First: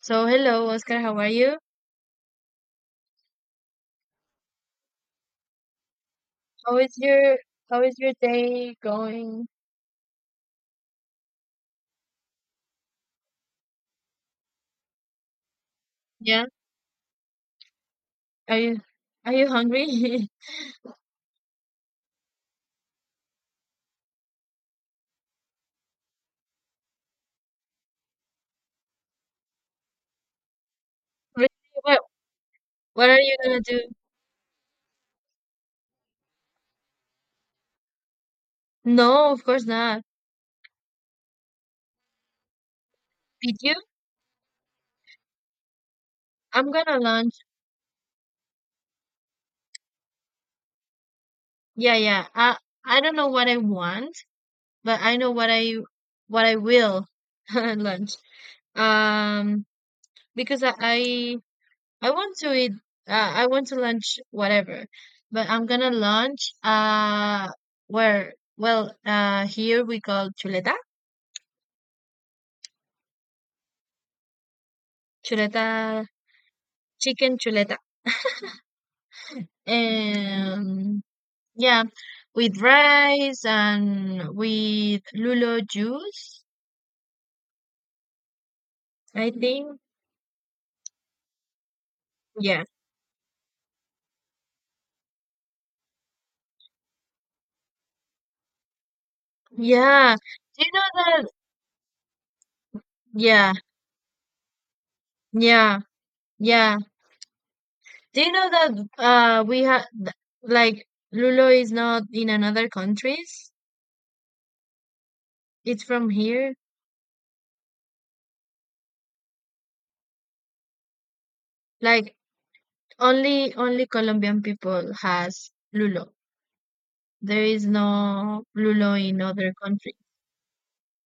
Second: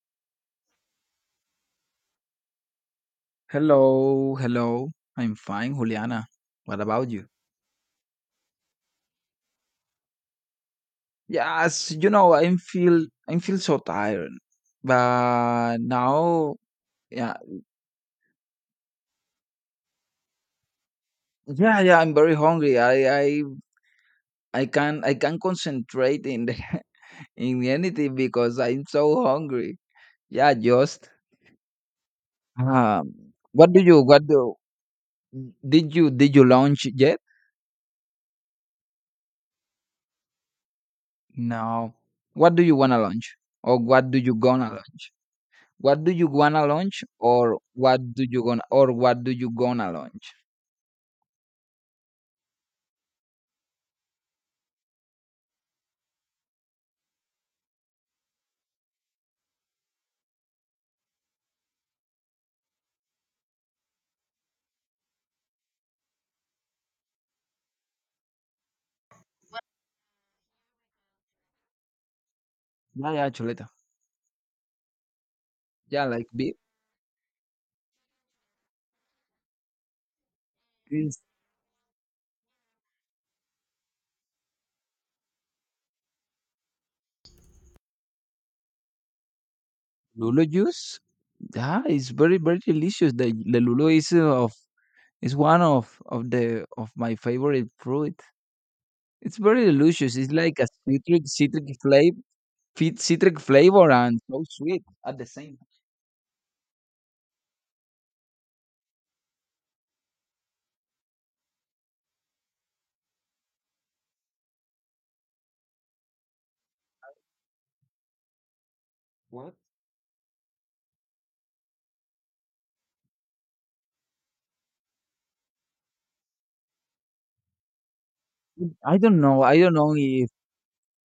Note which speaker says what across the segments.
Speaker 1: So hello, Oscar. How are you?
Speaker 2: Hello, hello. I'm fine, Juliana.
Speaker 1: How
Speaker 2: What
Speaker 1: is
Speaker 2: about you?
Speaker 1: your how is your day going?
Speaker 2: Yes, you know, I feel so tired. But
Speaker 1: Yeah.
Speaker 2: now, yeah,
Speaker 1: Are you are you hungry?
Speaker 2: yeah, yeah. I'm very hungry. I can concentrate in anything because I'm so hungry. Yeah, just
Speaker 1: Really? What
Speaker 2: um,
Speaker 1: what are you gonna
Speaker 2: what do
Speaker 1: do?
Speaker 2: you what do did you lunch yet?
Speaker 1: No, of course not.
Speaker 2: No. What do you wanna lunch?
Speaker 1: Did you?
Speaker 2: Or what do you gonna lunch? What do you wanna
Speaker 1: I'm gonna
Speaker 2: launch
Speaker 1: lunch.
Speaker 2: or what do you gonna launch?
Speaker 1: Yeah, yeah. I don't know what I want, but I know what I will lunch. Um, because I want to eat. I want to lunch whatever, but I'm gonna lunch. Where? Well, here we call chuleta,
Speaker 2: Yeah, yeah, chuleta.
Speaker 1: chuleta,
Speaker 2: Yeah, like be
Speaker 1: chicken chuleta, and
Speaker 2: is
Speaker 1: yeah, with rice and with lulo juice. I think.
Speaker 2: Lulo juice. Yeah, it's very
Speaker 1: Yeah,
Speaker 2: delicious. The Lulo is of is one of the of my favorite fruit. It's very
Speaker 1: yeah.
Speaker 2: delicious. It's like
Speaker 1: Do
Speaker 2: a
Speaker 1: you know
Speaker 2: citric
Speaker 1: that?
Speaker 2: citric flavor, citric
Speaker 1: Yeah,
Speaker 2: flavor, and so sweet at the same.
Speaker 1: yeah, yeah. Do you know that? We have, like, lulo is not in another countries. It's from here.
Speaker 2: What?
Speaker 1: Like, only Colombian people has lulo. There is no lulo
Speaker 2: I
Speaker 1: in
Speaker 2: don't know.
Speaker 1: other
Speaker 2: I don't
Speaker 1: country.
Speaker 2: know if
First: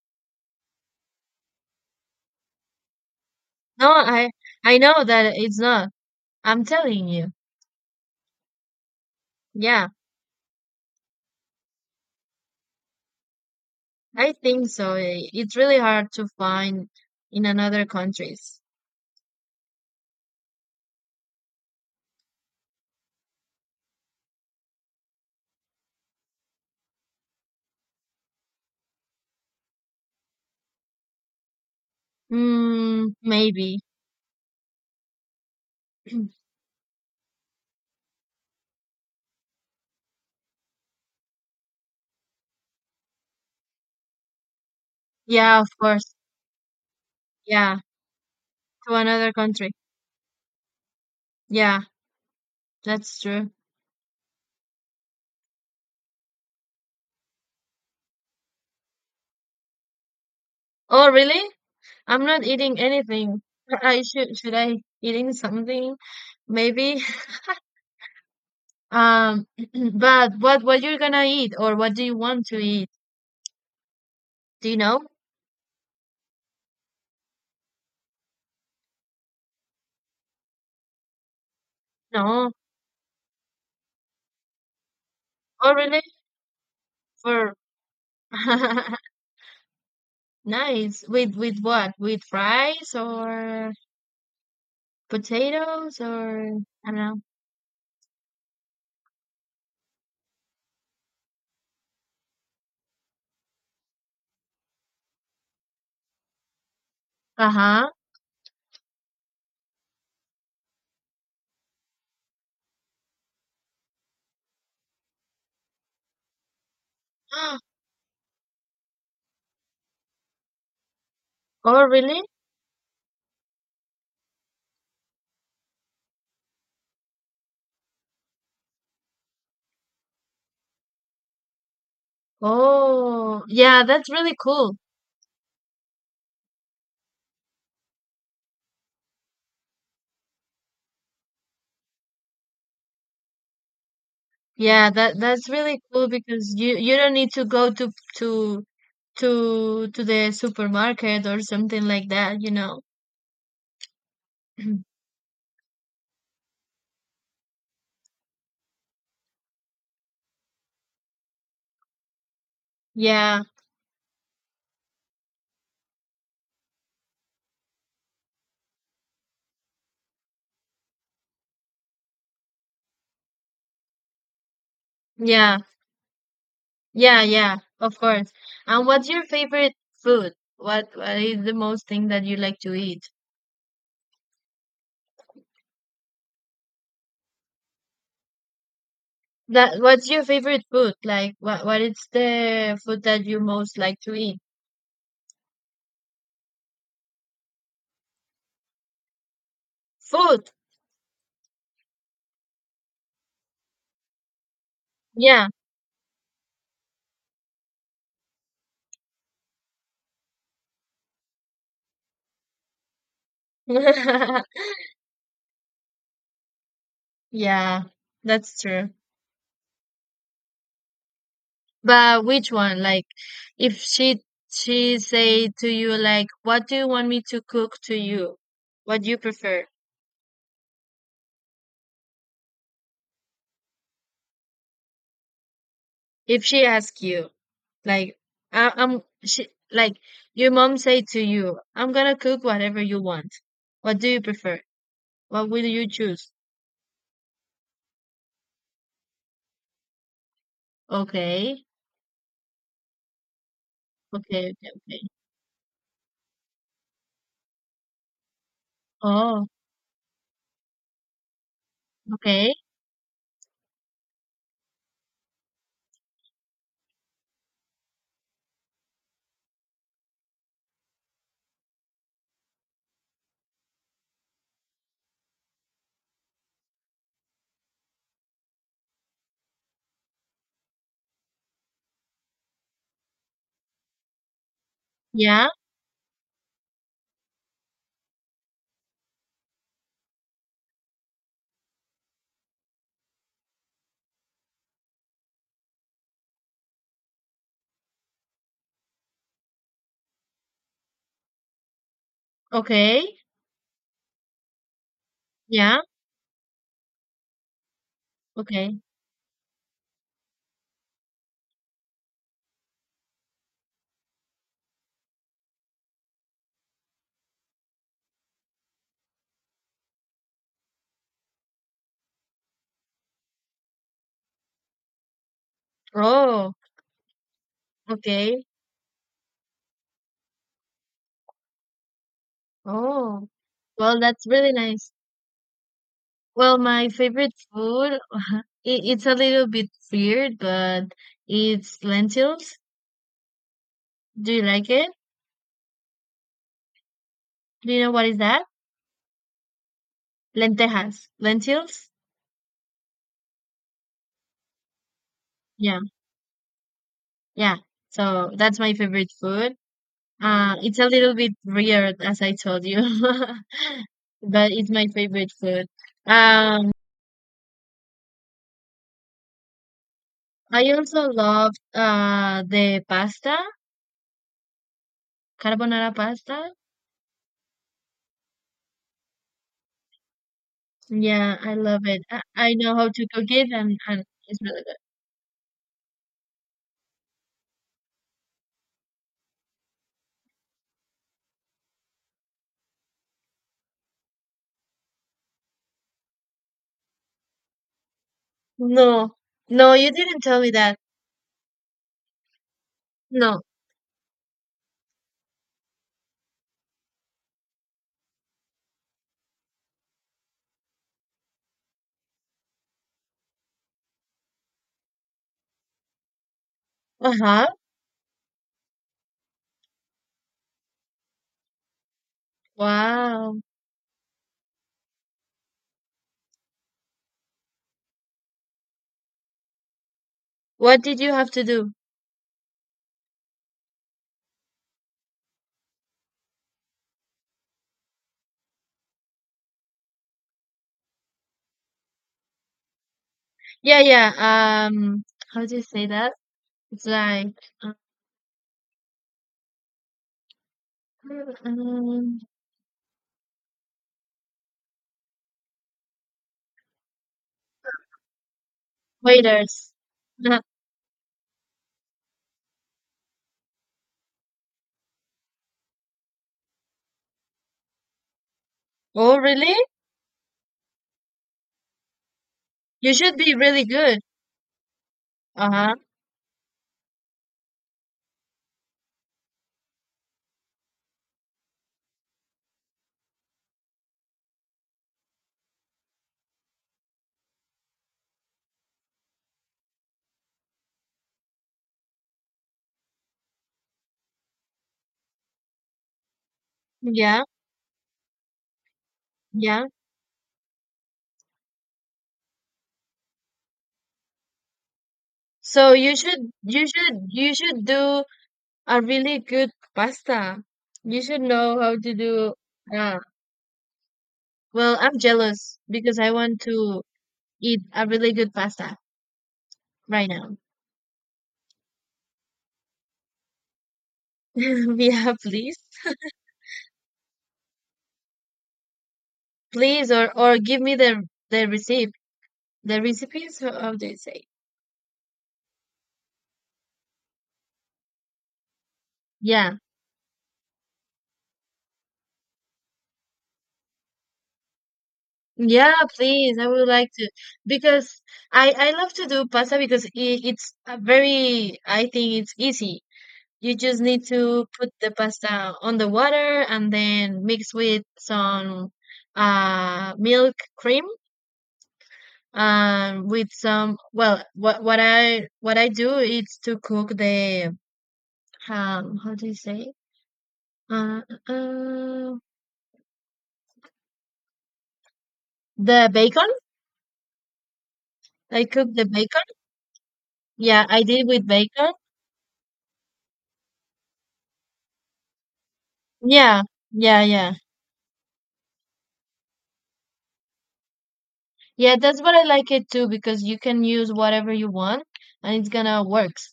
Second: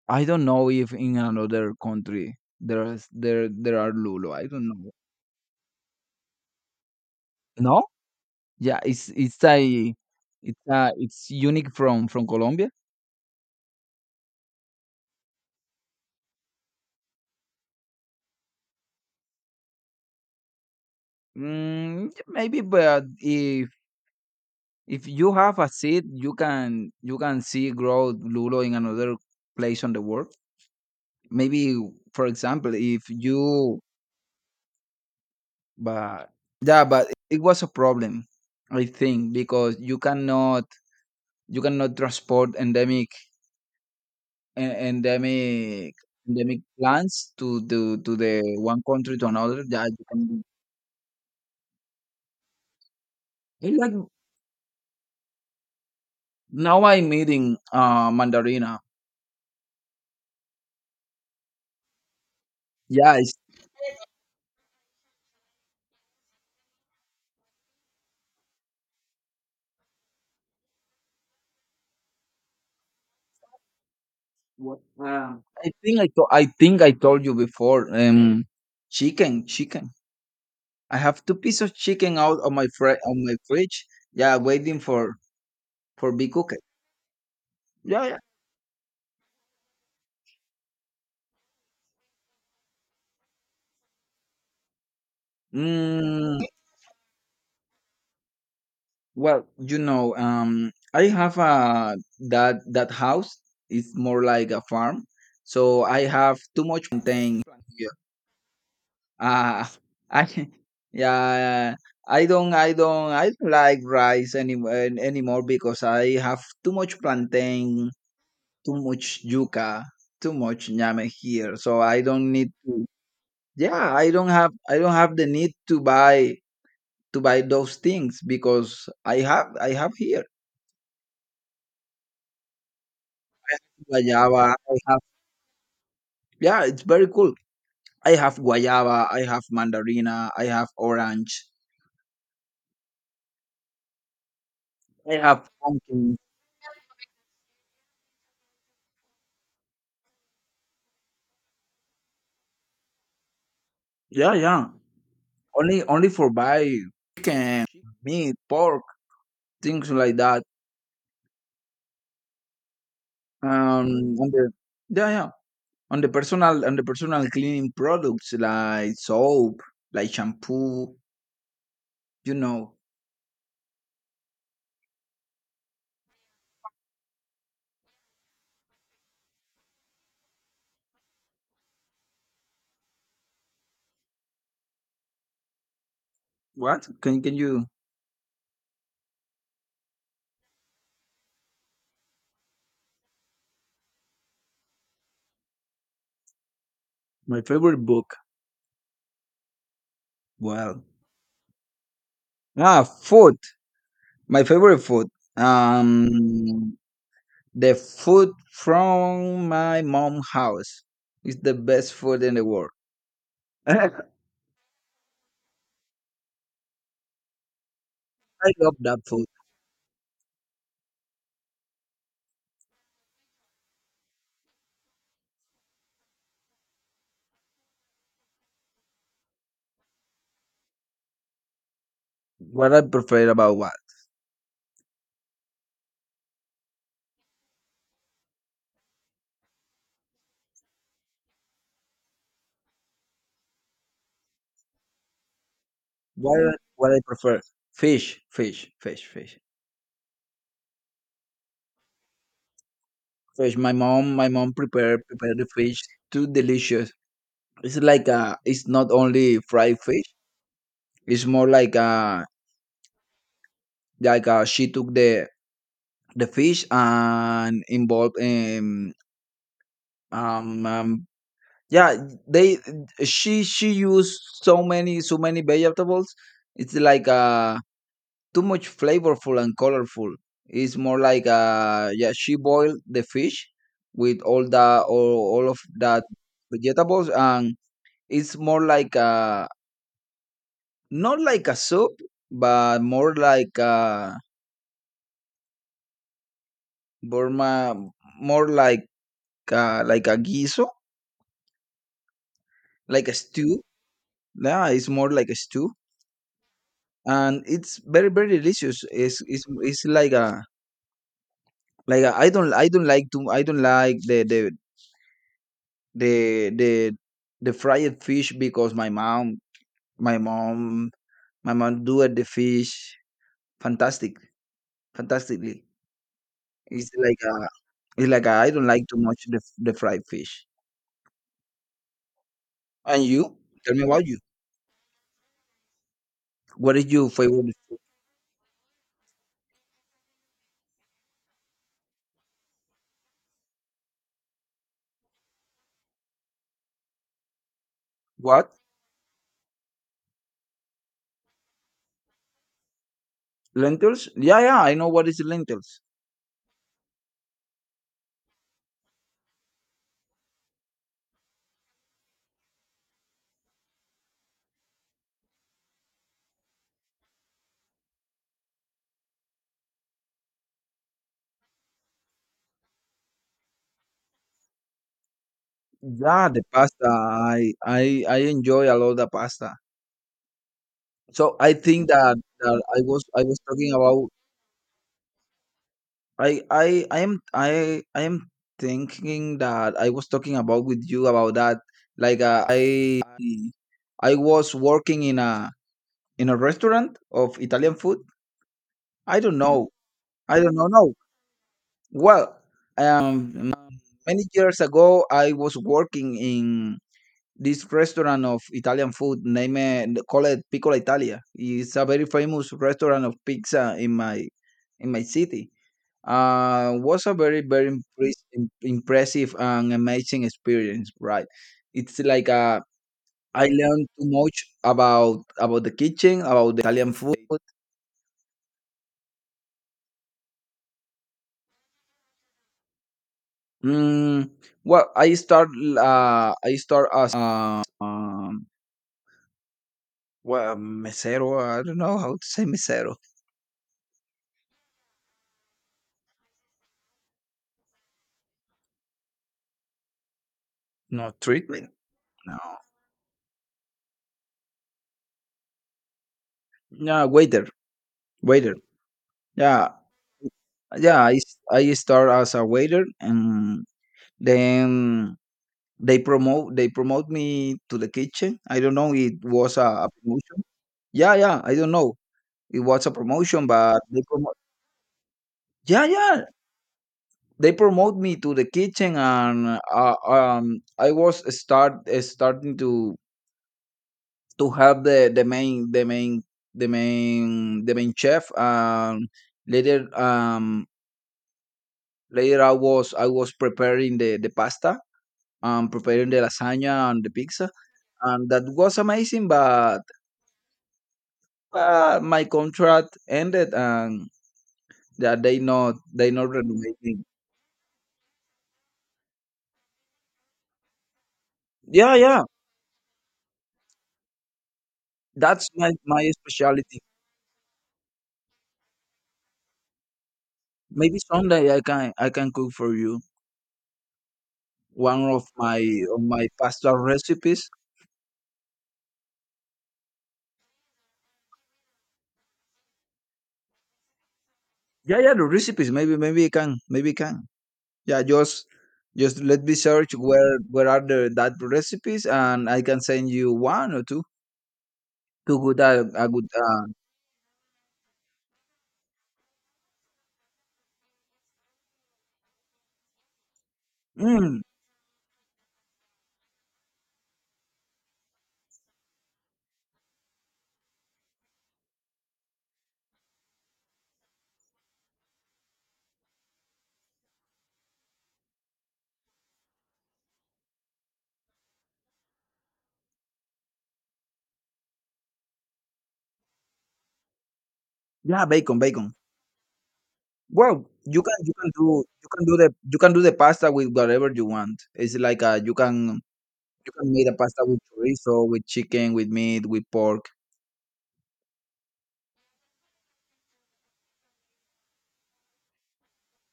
Speaker 2: I don't know if in another country there
Speaker 1: No,
Speaker 2: are
Speaker 1: I
Speaker 2: Lulo. I don't
Speaker 1: I
Speaker 2: know.
Speaker 1: know that it's not. I'm telling you.
Speaker 2: No? Yeah,
Speaker 1: Yeah,
Speaker 2: it's unique from Colombia?
Speaker 1: I think so. It's really hard to find in another countries.
Speaker 2: Mm, yeah, maybe, but if you have a seed, you can see grow lulo in another place on the world. Maybe, for example, if
Speaker 1: Mm, maybe.
Speaker 2: you but yeah, but it was a problem, I think, because you cannot transport endemic en-
Speaker 1: Yeah, of
Speaker 2: endemic
Speaker 1: course.
Speaker 2: endemic plants to
Speaker 1: Yeah,
Speaker 2: the one
Speaker 1: to
Speaker 2: country to
Speaker 1: another
Speaker 2: another.
Speaker 1: country.
Speaker 2: Yeah, you can.
Speaker 1: Yeah, that's true.
Speaker 2: I like Now I'm eating mandarina.
Speaker 1: Oh, really? I'm not eating
Speaker 2: Yeah, it's
Speaker 1: anything. I should I eating something? Maybe. Um, but what you're gonna eat or what do you want to eat? Do you
Speaker 2: what
Speaker 1: know?
Speaker 2: Wow. I think I told you before. Chicken, chicken. I have two pieces of chicken out
Speaker 1: No.
Speaker 2: of my fri- on my fridge. Yeah, waiting for
Speaker 1: Oh, really?
Speaker 2: be cooked.
Speaker 1: For
Speaker 2: Yeah, yeah.
Speaker 1: Nice. With what? With rice or potatoes
Speaker 2: Mm,
Speaker 1: or I don't know.
Speaker 2: well, you know, I have a that that house is more like a farm, so I have too much plantain.
Speaker 1: Uh-huh.
Speaker 2: Ah, I yeah, I don't like rice anymore because I have too much plantain, too much yuca, too much ñame here. So
Speaker 1: Oh,
Speaker 2: I
Speaker 1: really?
Speaker 2: don't need to. Yeah, I don't have the need to buy those things because I have here
Speaker 1: Oh, yeah, that's really
Speaker 2: guayaba. I
Speaker 1: cool.
Speaker 2: have, yeah, it's very cool. I have guayaba. I have mandarina. I have orange.
Speaker 1: Yeah,
Speaker 2: I
Speaker 1: that's
Speaker 2: have
Speaker 1: really cool
Speaker 2: pumpkin.
Speaker 1: because you don't need to go to to to the supermarket or something like that.
Speaker 2: Yeah, yeah. Only for buy chicken, meat, pork, things like that.
Speaker 1: Yeah.
Speaker 2: Um, on the yeah, yeah, on the personal cleaning products like soap, like shampoo. You know
Speaker 1: Yeah. Yeah, yeah, of course. And what's your favorite food? What is the most thing that you like to eat?
Speaker 2: what? Can you?
Speaker 1: That, what's your favorite food? Like, what is the food that you most like to eat?
Speaker 2: My favorite book.
Speaker 1: Food.
Speaker 2: Well, ah, food. My favorite food.
Speaker 1: Yeah.
Speaker 2: Um, the food from my mom house is the best food in the world. I
Speaker 1: Yeah, that's
Speaker 2: love
Speaker 1: true.
Speaker 2: that food.
Speaker 1: But which one? Like, if she say to you, like, what do you want me to cook to you? What do you prefer?
Speaker 2: What I prefer about what.
Speaker 1: If she ask you. Like, I, I'm she, like, your mom say to you, I'm gonna cook whatever you want. What do you prefer? What will you choose?
Speaker 2: What I prefer? Fish, fish, fish, fish,
Speaker 1: Okay,
Speaker 2: fish. My
Speaker 1: okay,
Speaker 2: mom
Speaker 1: okay, okay.
Speaker 2: prepare the fish too delicious. It's like a, it's not only
Speaker 1: Oh,
Speaker 2: fried fish. It's more
Speaker 1: okay,
Speaker 2: like a, she took the fish and involved in um, um yeah they she used so many vegetables. It's like a too much flavorful and colorful. It's more like yeah, she boiled the fish with
Speaker 1: yeah,
Speaker 2: all of that vegetables and it's more like a not like a soup but more like a Burma more like a guiso, like a
Speaker 1: okay,
Speaker 2: stew. Yeah, it's more like a stew.
Speaker 1: yeah,
Speaker 2: And it's very, very
Speaker 1: okay.
Speaker 2: delicious. It's it's like a like I don't like the the the fried fish because my mom my mom do it the fish fantastic fantastically.
Speaker 1: Oh,
Speaker 2: It's like
Speaker 1: okay.
Speaker 2: I don't like too much the fried fish. And
Speaker 1: Oh,
Speaker 2: you tell me
Speaker 1: well,
Speaker 2: about you,
Speaker 1: that's really nice. Well,
Speaker 2: what is
Speaker 1: my
Speaker 2: your
Speaker 1: favorite
Speaker 2: favorite food?
Speaker 1: food, it's a little bit weird, but it's lentils. Do you like it? Do you know what is that?
Speaker 2: What
Speaker 1: Lentejas, lentils.
Speaker 2: Lentils. Yeah, yeah, I know what is lentils.
Speaker 1: Yeah. Yeah, so that's my favorite food. It's a little bit weird, as I told you, but it's my favorite food. Um, I also love the pasta, carbonara
Speaker 2: Yeah,
Speaker 1: pasta.
Speaker 2: the pasta. I I enjoy a lot the pasta, so
Speaker 1: Yeah,
Speaker 2: I
Speaker 1: I love
Speaker 2: think
Speaker 1: it. I
Speaker 2: that
Speaker 1: know how to
Speaker 2: I
Speaker 1: cook
Speaker 2: was
Speaker 1: it,
Speaker 2: talking
Speaker 1: and
Speaker 2: about.
Speaker 1: it's really good.
Speaker 2: I am thinking that I was talking about with you about that. Like I was working in a restaurant of Italian food.
Speaker 1: No,
Speaker 2: I don't know.
Speaker 1: no, you didn't
Speaker 2: I
Speaker 1: tell me
Speaker 2: don't know.
Speaker 1: that.
Speaker 2: No. Well,
Speaker 1: No.
Speaker 2: um, many years ago I was working in this restaurant of Italian food. Name it, call it Piccola Italia. It's a very famous restaurant of pizza in my city. Was a
Speaker 1: Uh-huh.
Speaker 2: very impressive and amazing experience, right? It's like
Speaker 1: Wow.
Speaker 2: I learned too much about the kitchen, about the Italian food.
Speaker 1: What did you have to do?
Speaker 2: Mm, well, I start as mesero. I don't know how to say mesero.
Speaker 1: Yeah, yeah. How do you say that? It's like, uh,
Speaker 2: No treatment.
Speaker 1: um,
Speaker 2: No. Yeah, waiter, waiter. Yeah.
Speaker 1: waiters.
Speaker 2: Yeah, I start as a waiter, and then they promote me to the kitchen. I don't know, it
Speaker 1: Oh, really?
Speaker 2: was a promotion. Yeah, yeah, I don't know. It was
Speaker 1: You
Speaker 2: a
Speaker 1: should be
Speaker 2: promotion,
Speaker 1: really
Speaker 2: but
Speaker 1: good.
Speaker 2: they promote.
Speaker 1: Uh-huh.
Speaker 2: Yeah, yeah, they promote me to the kitchen, and I was starting to help the the main chef. Later, later I was preparing the pasta, preparing the lasagna and the
Speaker 1: Yeah,
Speaker 2: pizza, and that was amazing.
Speaker 1: yeah.
Speaker 2: But uh, my contract ended, and yeah,
Speaker 1: So you
Speaker 2: they not
Speaker 1: should you
Speaker 2: renovate
Speaker 1: should
Speaker 2: me.
Speaker 1: you should do a really good pasta. You should know how to
Speaker 2: Yeah, yeah.
Speaker 1: do, uh well, I'm
Speaker 2: That's
Speaker 1: jealous because I
Speaker 2: my
Speaker 1: want
Speaker 2: specialty.
Speaker 1: to eat a really good pasta right now.
Speaker 2: Maybe someday I can cook for you one
Speaker 1: Yeah,
Speaker 2: of
Speaker 1: please.
Speaker 2: my pasta recipes.
Speaker 1: Please or give me the recipe. The recipes, how do you say?
Speaker 2: Yeah, yeah, the recipes. Maybe maybe I can maybe I can. Yeah, just let me
Speaker 1: Yeah.
Speaker 2: search where are the that recipes, and I can send you one or two good
Speaker 1: Yeah,
Speaker 2: a good
Speaker 1: please. I would like to, because I love to do pasta because it's a very, I think it's easy. You just need
Speaker 2: mm,
Speaker 1: to put the pasta on the water and then mix with some milk cream, with some, well, what I do is to cook the, how do you say, uh, uh the bacon.
Speaker 2: yeah,
Speaker 1: I
Speaker 2: bacon,
Speaker 1: cook the
Speaker 2: bacon.
Speaker 1: bacon.
Speaker 2: Well,
Speaker 1: Yeah, I did with bacon.
Speaker 2: you can do the you can do the pasta with whatever you want. It's like uh,
Speaker 1: Yeah.
Speaker 2: you can
Speaker 1: Yeah,
Speaker 2: make a
Speaker 1: yeah.
Speaker 2: pasta with chorizo, with chicken, with meat, with pork.
Speaker 1: Yeah, that's what I like it too, because you can use whatever you want and it's gonna works.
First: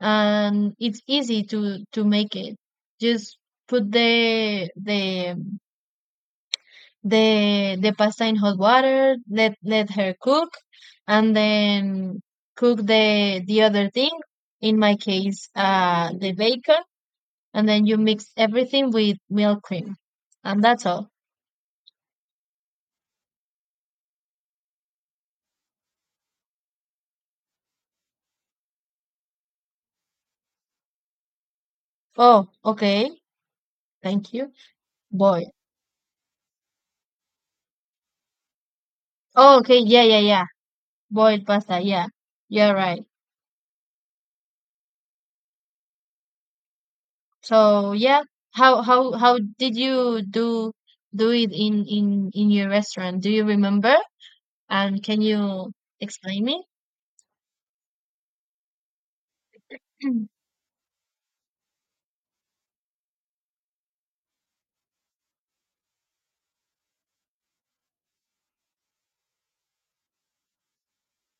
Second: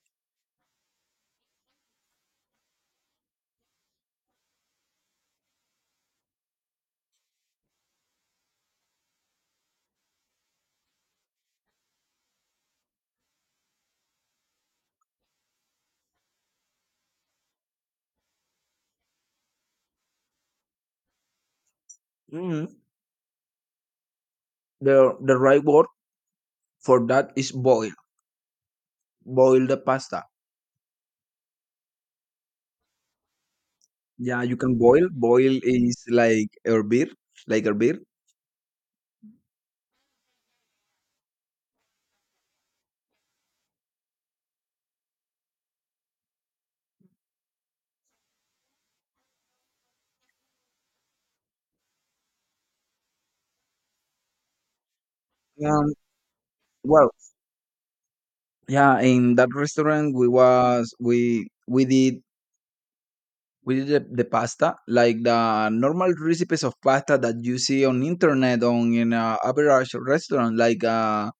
Speaker 1: And it's easy to make it. Just put the pasta in hot water, let her cook and then cook the other thing, in my case, the bacon, and then you mix everything with milk cream. And that's all.
Speaker 2: Hmm. The right word for that is boil. Boil the pasta.
Speaker 1: Oh, okay. Thank
Speaker 2: Yeah,
Speaker 1: you.
Speaker 2: you can boil.
Speaker 1: Boy.
Speaker 2: Boil is like hervir, like hervir.
Speaker 1: Oh, okay. Yeah, yeah, yeah. Boiled pasta, yeah. You're right. So yeah, how did you do it in your restaurant? Do you remember? And can you
Speaker 2: Um,
Speaker 1: explain me?
Speaker 2: well, yeah, in that restaurant
Speaker 1: Mm.
Speaker 2: we did. We did the pasta, like the normal recipes of pasta that you see on internet on in a average restaurant,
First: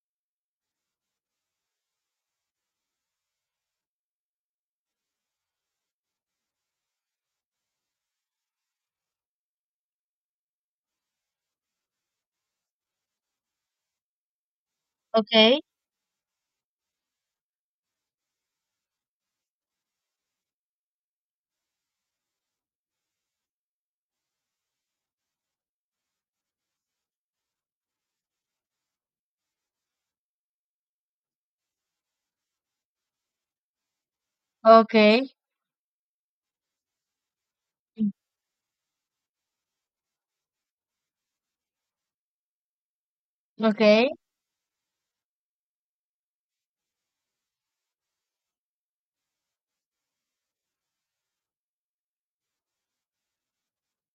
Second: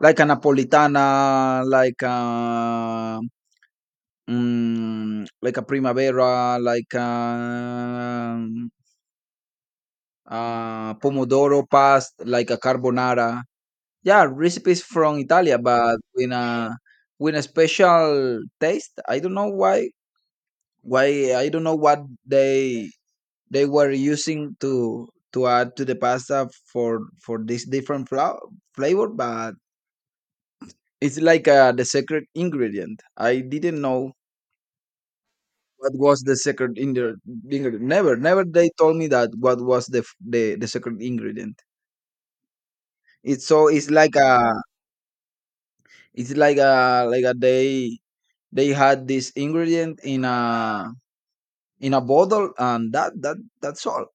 Speaker 2: like a napolitana, like a mm, like a primavera, like pomodoro pasta, like a carbonara. Yeah, recipes from Italia,
Speaker 1: Okay.
Speaker 2: but with a special taste. I don't know why. I don't know what they were using to add to the pasta for this different flavor. But it's like the secret ingredient, I didn't know
Speaker 1: Okay.
Speaker 2: what was the ingredient. Never they told me that what was the the secret ingredient. It's so
Speaker 1: Okay.
Speaker 2: it's like a they had this ingredient in a bottle, and that's all.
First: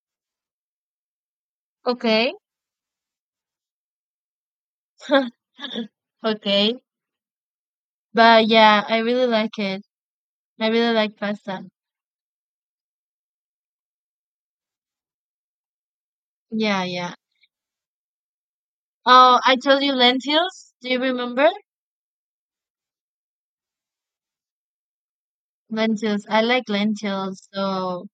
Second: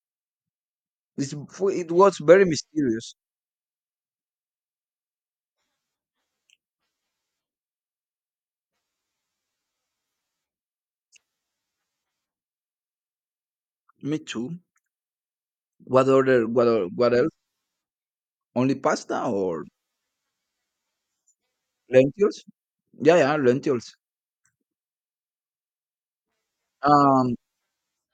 Speaker 2: it's, it was
Speaker 1: Okay.
Speaker 2: very mysterious.
Speaker 1: Okay. But yeah, I really like it. I really like pasta.
Speaker 2: Me too. What other
Speaker 1: Yeah,
Speaker 2: what.
Speaker 1: yeah.
Speaker 2: Only pasta
Speaker 1: Oh, I
Speaker 2: or
Speaker 1: told you lentils. Do you remember?
Speaker 2: lentils? Yeah, yeah, lentils.
Speaker 1: Lentils. I like
Speaker 2: Um,
Speaker 1: lentils. So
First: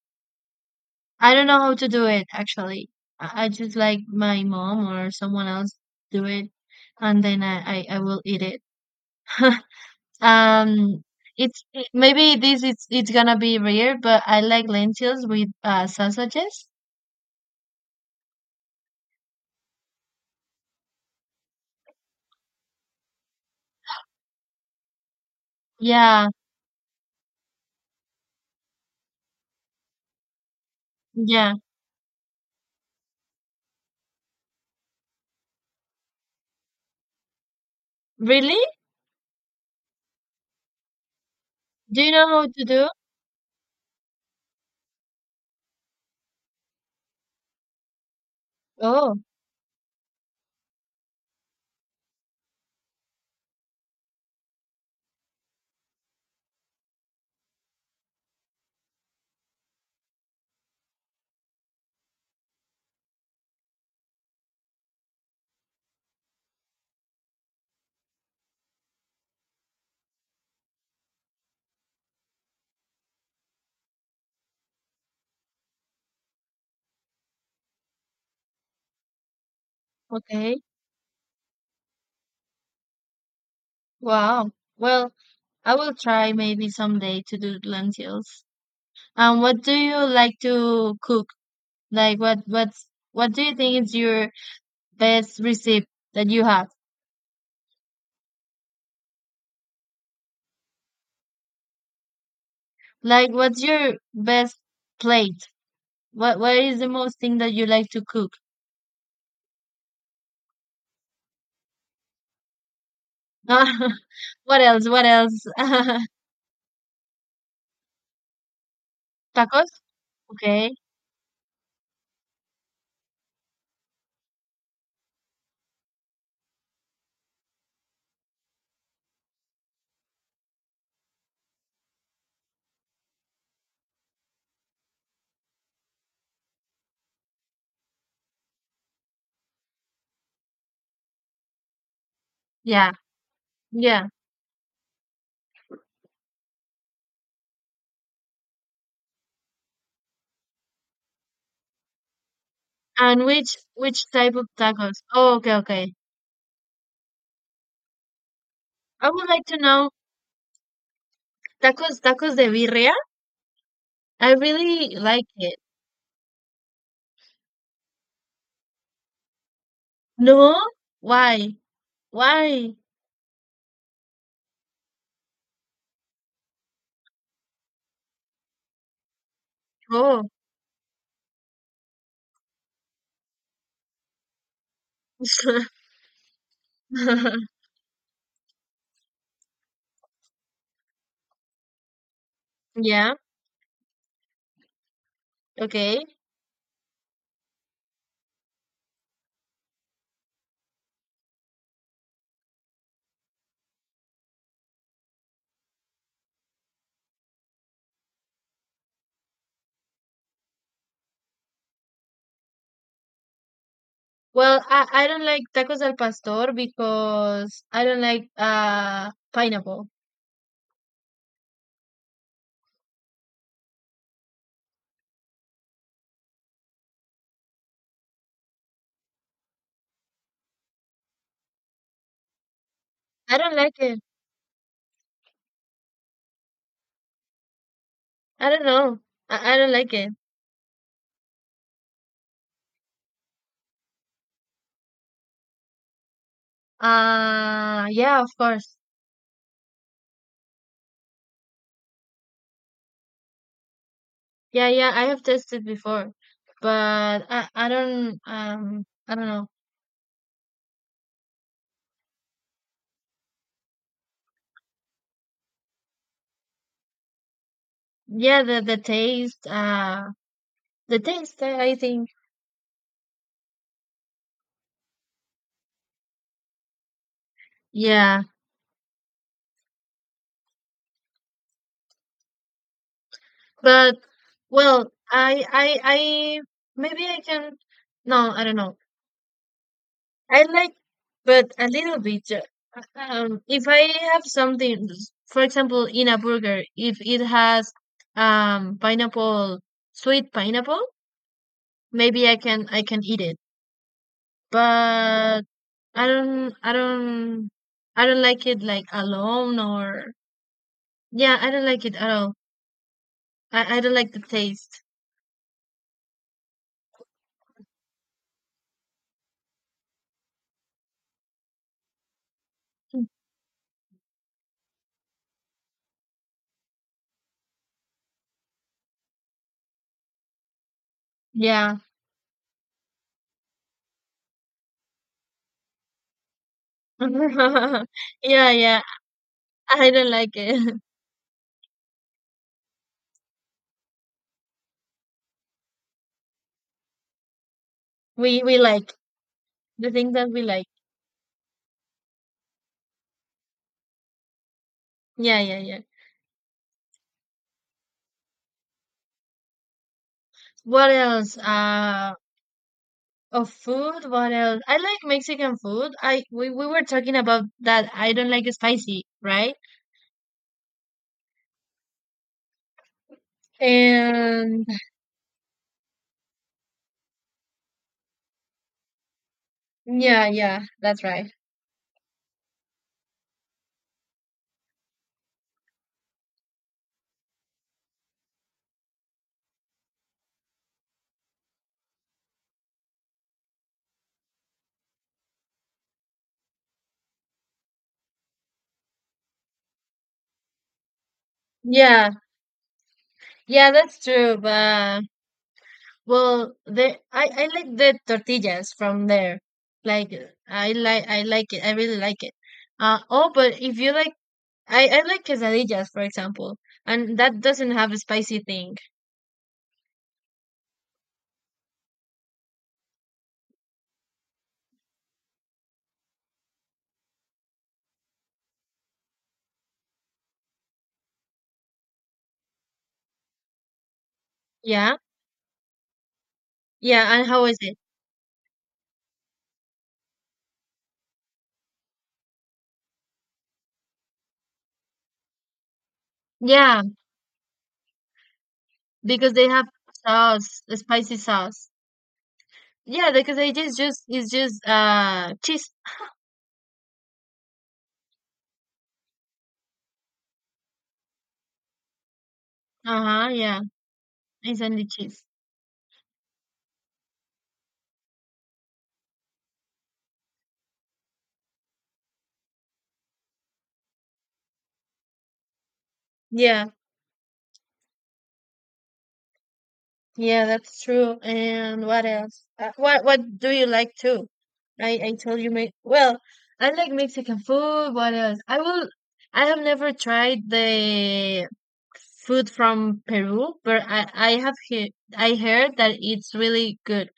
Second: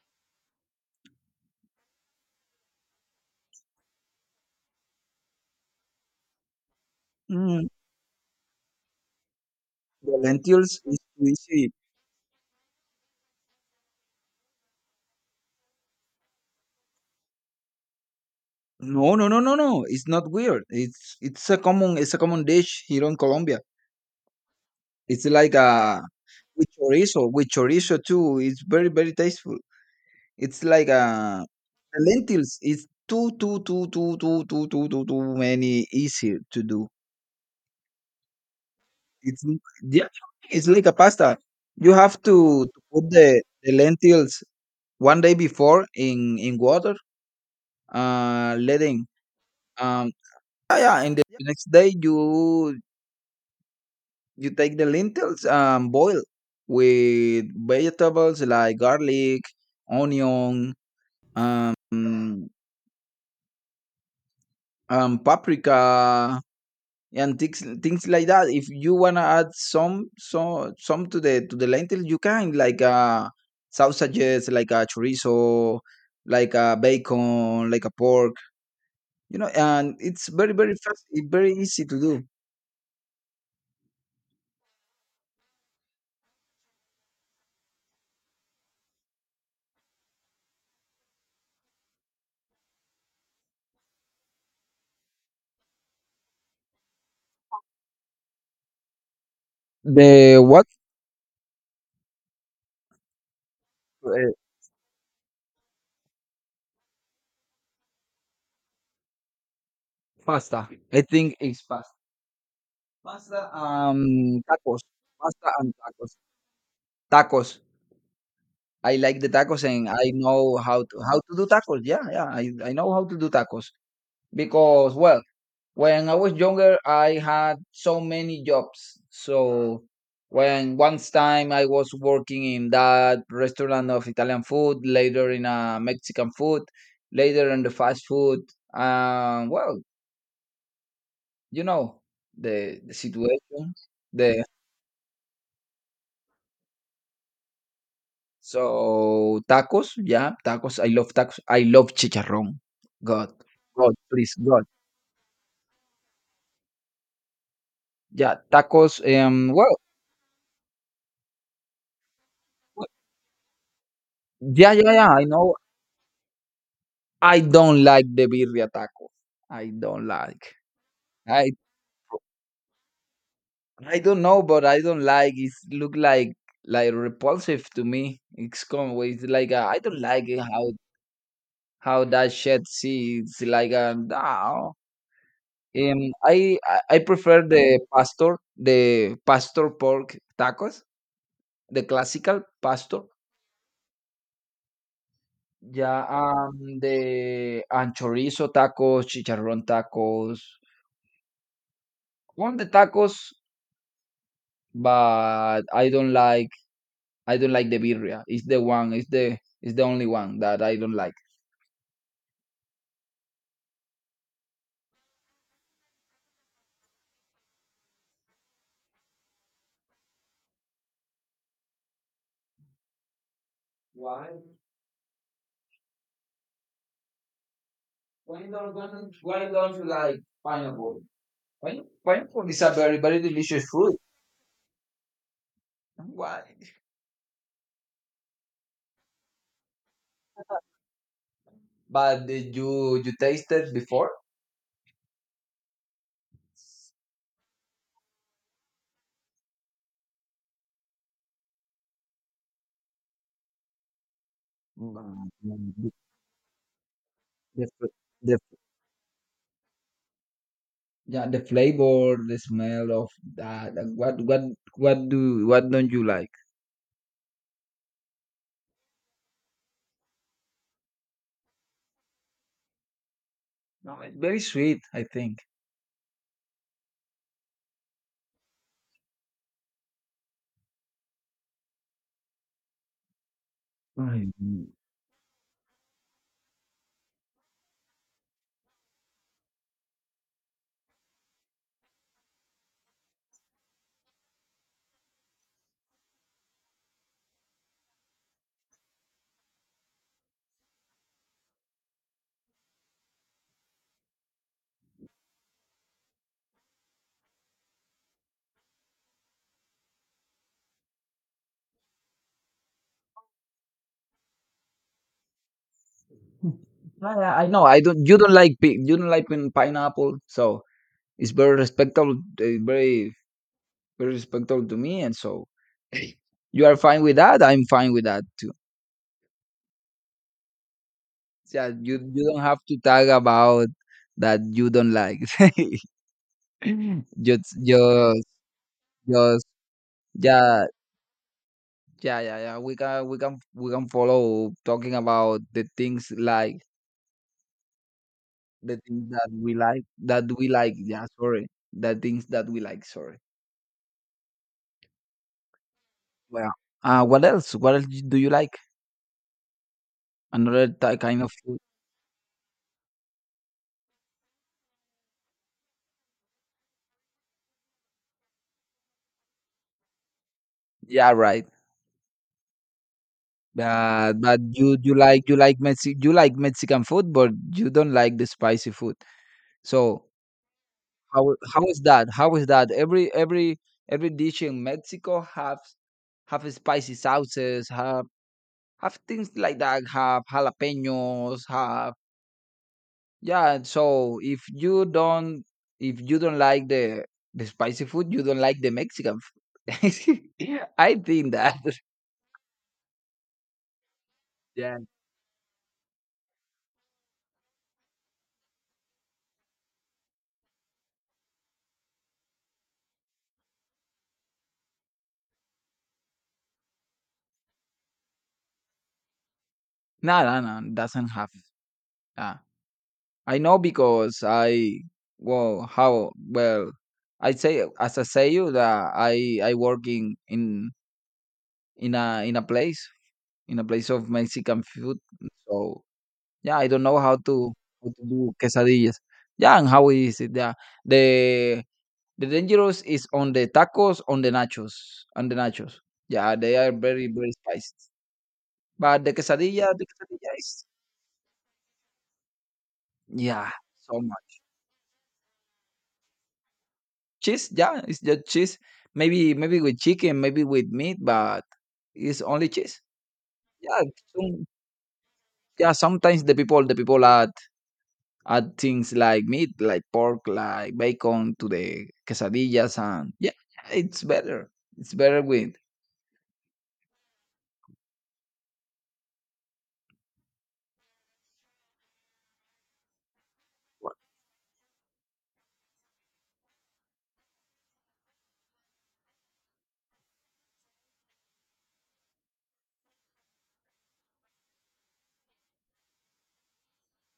Speaker 1: I don't know how to do it actually. I just, like, my mom or someone else do it, and then I
Speaker 2: mm,
Speaker 1: I, I will eat it.
Speaker 2: the lentils is
Speaker 1: um,
Speaker 2: easy.
Speaker 1: Maybe this it's gonna be weird, but I like lentils with, sausages.
Speaker 2: No, no, no, no, no. It's not weird. It's a common dish here in Colombia. It's like a
Speaker 1: Yeah,
Speaker 2: with chorizo too. It's very tasteful. It's like a
Speaker 1: yeah.
Speaker 2: the lentils. It's too too too too too too too too too many easier to do.
Speaker 1: Really?
Speaker 2: It's yeah, it's like a pasta. You
Speaker 1: Do you
Speaker 2: have
Speaker 1: know how to
Speaker 2: to
Speaker 1: do?
Speaker 2: put the lentils one day before in water letting
Speaker 1: Oh,
Speaker 2: um yeah, yeah, and the next day you take the lentils boil with vegetables like garlic, onion, um paprika, and things like that. If you want to add some so some to the lentil, you can like sausages like a chorizo, like a bacon, like a pork. You know, and it's
Speaker 1: okay.
Speaker 2: very fast, it's very easy to do.
Speaker 1: Wow. Well, I will try maybe someday to do lentils. What do you like to cook? Like, what do you think is your best recipe that you have?
Speaker 2: The what
Speaker 1: Like, what's your
Speaker 2: uh,
Speaker 1: best plate? What is the most thing that you like to cook?
Speaker 2: pasta? I think it's pasta. Pasta um
Speaker 1: What
Speaker 2: tacos,
Speaker 1: else? What else?
Speaker 2: pasta and tacos, tacos. I like the tacos,
Speaker 1: Tacos?
Speaker 2: and I know
Speaker 1: Okay.
Speaker 2: how to do tacos. Yeah, yeah, I know how to do tacos because well, when I was younger, I had so many jobs. So when once time I was working in that restaurant of Italian food, later in a Mexican food, later in the fast food. Well, you know the
Speaker 1: Yeah.
Speaker 2: situation.
Speaker 1: Yeah.
Speaker 2: The So tacos, yeah, tacos. I love tacos. I love chicharrón.
Speaker 1: And
Speaker 2: God,
Speaker 1: which
Speaker 2: God,
Speaker 1: which type
Speaker 2: please,
Speaker 1: of
Speaker 2: God.
Speaker 1: tacos? Oh, okay, okay.
Speaker 2: Yeah, tacos.
Speaker 1: I would like to
Speaker 2: Well,
Speaker 1: know tacos de
Speaker 2: well,
Speaker 1: birria. I
Speaker 2: yeah, yeah,
Speaker 1: really
Speaker 2: yeah. I
Speaker 1: like
Speaker 2: know
Speaker 1: it.
Speaker 2: I don't like the birria taco. I don't like.
Speaker 1: No?
Speaker 2: I
Speaker 1: Why? Why?
Speaker 2: I don't know, but I don't like. It look like repulsive to me. It's come with like I don't like
Speaker 1: Oh.
Speaker 2: it how that shit sees like a no. I prefer the pastor pork tacos, the classical pastor.
Speaker 1: Yeah. Okay.
Speaker 2: Yeah, the and chorizo tacos, chicharrón tacos, all the tacos, but I don't like the birria. It's the one. It's the only one that I don't like.
Speaker 1: Well, I don't like tacos al pastor because I don't like, pineapple.
Speaker 2: Why? Why don't you like pineapple? Pineapple is a very
Speaker 1: I don't
Speaker 2: delicious
Speaker 1: like it.
Speaker 2: fruit. Why?
Speaker 1: I don't know. I don't like it.
Speaker 2: But did you tasted before?
Speaker 1: Yeah, of course. Yeah, yeah, I have
Speaker 2: Mm,
Speaker 1: tasted
Speaker 2: The,
Speaker 1: before. But
Speaker 2: the, fl- the-
Speaker 1: I don't know.
Speaker 2: yeah, the flavor, the smell of that. And what do what don't you like?
Speaker 1: Yeah, the taste, the taste, I think.
Speaker 2: No, it's very sweet, I think.
Speaker 1: Yeah. But,
Speaker 2: Right.
Speaker 1: well, I maybe I can, no, I don't know. I like, but a little bit. If I have something, for example, in a burger, if it has, pineapple, sweet pineapple, maybe I can eat it. But I don't I don't I don't like it, like, alone, or yeah, I don't like it at all. I don't like the taste.
Speaker 2: Yeah, yeah, I know. I don't. You don't like you don't like pineapple, so it's very respectable, very very respectable to me, and so you are fine with that. I'm fine with that too. Yeah,
Speaker 1: Yeah,
Speaker 2: you don't have to talk about that you don't like. just just
Speaker 1: yeah, yeah.
Speaker 2: just
Speaker 1: I don't like
Speaker 2: yeah
Speaker 1: it.
Speaker 2: yeah yeah yeah. We can we can follow talking about the things like
Speaker 1: We
Speaker 2: the
Speaker 1: like
Speaker 2: things that we like,
Speaker 1: the things that we like.
Speaker 2: Yeah, sorry, the things that we like. Sorry.
Speaker 1: Yeah, yeah, yeah.
Speaker 2: Well, what else? What else do you like? Another
Speaker 1: What
Speaker 2: kind of
Speaker 1: else?
Speaker 2: food?
Speaker 1: Of food, what else? I like Mexican food. We were talking about that. I don't like spicy, right?
Speaker 2: Yeah, right. But
Speaker 1: And
Speaker 2: you you like you like Mexican food, but you don't like the spicy food. So
Speaker 1: yeah, yeah, that's right.
Speaker 2: how is that? How is that? Every every dish in Mexico have spicy sauces, have things like that, have jalapenos, have Yeah, and so if you don't, if you don't like the spicy food, you don't like the Mexican food. I think that.
Speaker 1: Yeah, yeah, that's true.
Speaker 2: Yeah.
Speaker 1: But, well, the I like the tortillas from there. Like, I like it. I really like it. Uh oh, but if you like, I like quesadillas, for example, and that doesn't have a spicy thing.
Speaker 2: No, no, no, doesn't have. Uh, I know because I, well, I say as I say you that I work in a in a place in a place of Mexican food.
Speaker 1: Yeah,
Speaker 2: So yeah, I don't know
Speaker 1: yeah.
Speaker 2: how
Speaker 1: And how
Speaker 2: to
Speaker 1: is it?
Speaker 2: do quesadillas. Yeah, and how is it? Yeah, the The dangerous is on the tacos, on the nachos, on the nachos. Yeah, they are
Speaker 1: Yeah,
Speaker 2: very very spiced. But
Speaker 1: because they have
Speaker 2: the quesadilla
Speaker 1: sauce,
Speaker 2: is,
Speaker 1: a spicy sauce. Yeah, the
Speaker 2: yeah,
Speaker 1: quesadilla is
Speaker 2: so
Speaker 1: just is
Speaker 2: much
Speaker 1: just cheese.
Speaker 2: cheese. Yeah, it's just cheese. Maybe maybe with chicken, maybe with meat, but it's only cheese.
Speaker 1: Uh-huh, yeah.
Speaker 2: Yeah, some,
Speaker 1: It's only cheese.
Speaker 2: yeah. Sometimes the people add add things like meat, like pork, like bacon to the quesadillas, and yeah, it's better. It's better with
Speaker 1: Yeah, yeah, that's true. And what else? What do you like too? I told you, me, well, I like Mexican food. What else? I have never tried the food from Peru, but I have he I heard that it's really good.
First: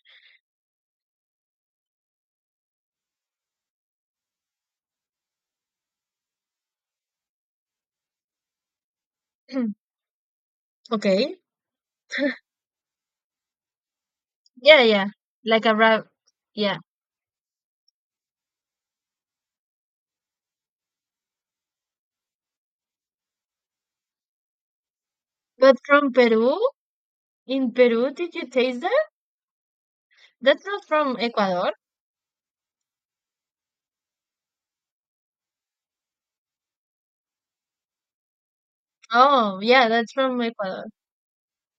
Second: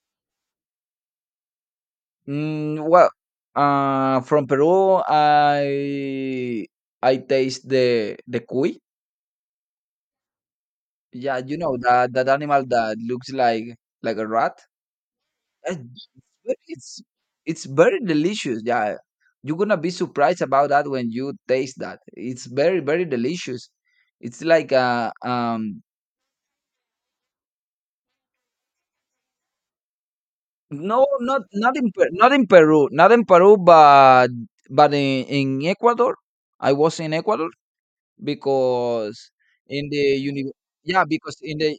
Speaker 2: Mm, well, from Peru, I taste the cuy.
Speaker 1: Okay.
Speaker 2: Yeah, you know that, that animal that looks like a rat.
Speaker 1: Yeah, yeah. Like a
Speaker 2: And
Speaker 1: wrap. Yeah.
Speaker 2: It's it's very delicious. Yeah, you're gonna be surprised about that when you taste that. It's very very delicious. It's like a
Speaker 1: But from Peru, in Peru, did you taste that? That's not
Speaker 2: no,
Speaker 1: from Ecuador.
Speaker 2: not in Peru, but in Ecuador. I was in Ecuador because
Speaker 1: Oh,
Speaker 2: in
Speaker 1: yeah, that's
Speaker 2: the
Speaker 1: from
Speaker 2: uni,
Speaker 1: Ecuador.
Speaker 2: yeah, because in the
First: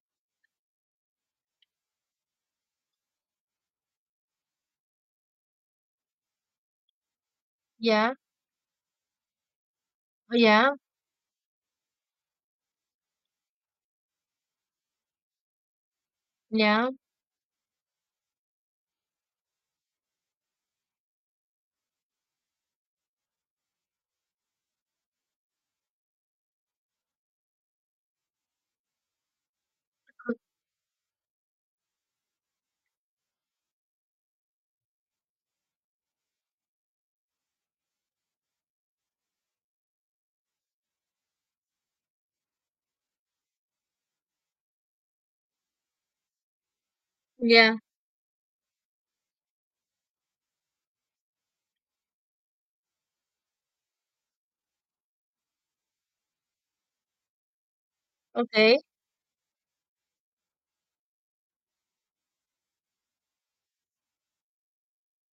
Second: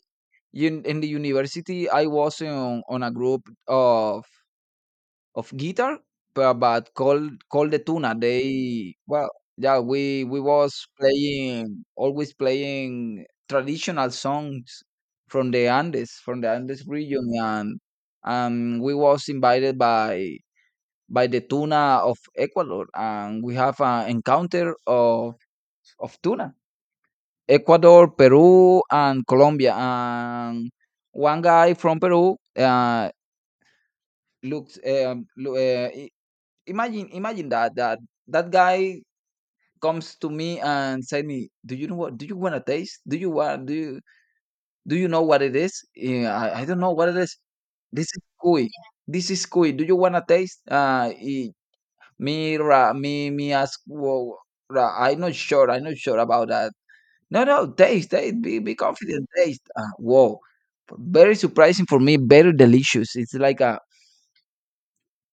Speaker 2: in the university I was on a group of of guitar but called called the
Speaker 1: Yeah,
Speaker 2: tuna. They, we
Speaker 1: yeah,
Speaker 2: was playing, always playing traditional songs from the Andes,
Speaker 1: yeah,
Speaker 2: region. And we was invited by the tuna of Ecuador, and we have an encounter of tuna Ecuador, Peru, and Colombia. And one guy from Peru, looks. Imagine, imagine that that that guy comes to me and say me, "Do you know what? Do you want to taste? Do you want? Do you know what it is? Yeah, I don't know what it is.
Speaker 1: yeah.
Speaker 2: This is cuy. This is cuy. Do you want to taste? Me, ra, me ask. Well, ra, I'm not sure. I'm not sure about that. No, no, taste, taste. Be
Speaker 1: Okay,
Speaker 2: confident. Taste. Whoa, very surprising for me. Very delicious. It's like a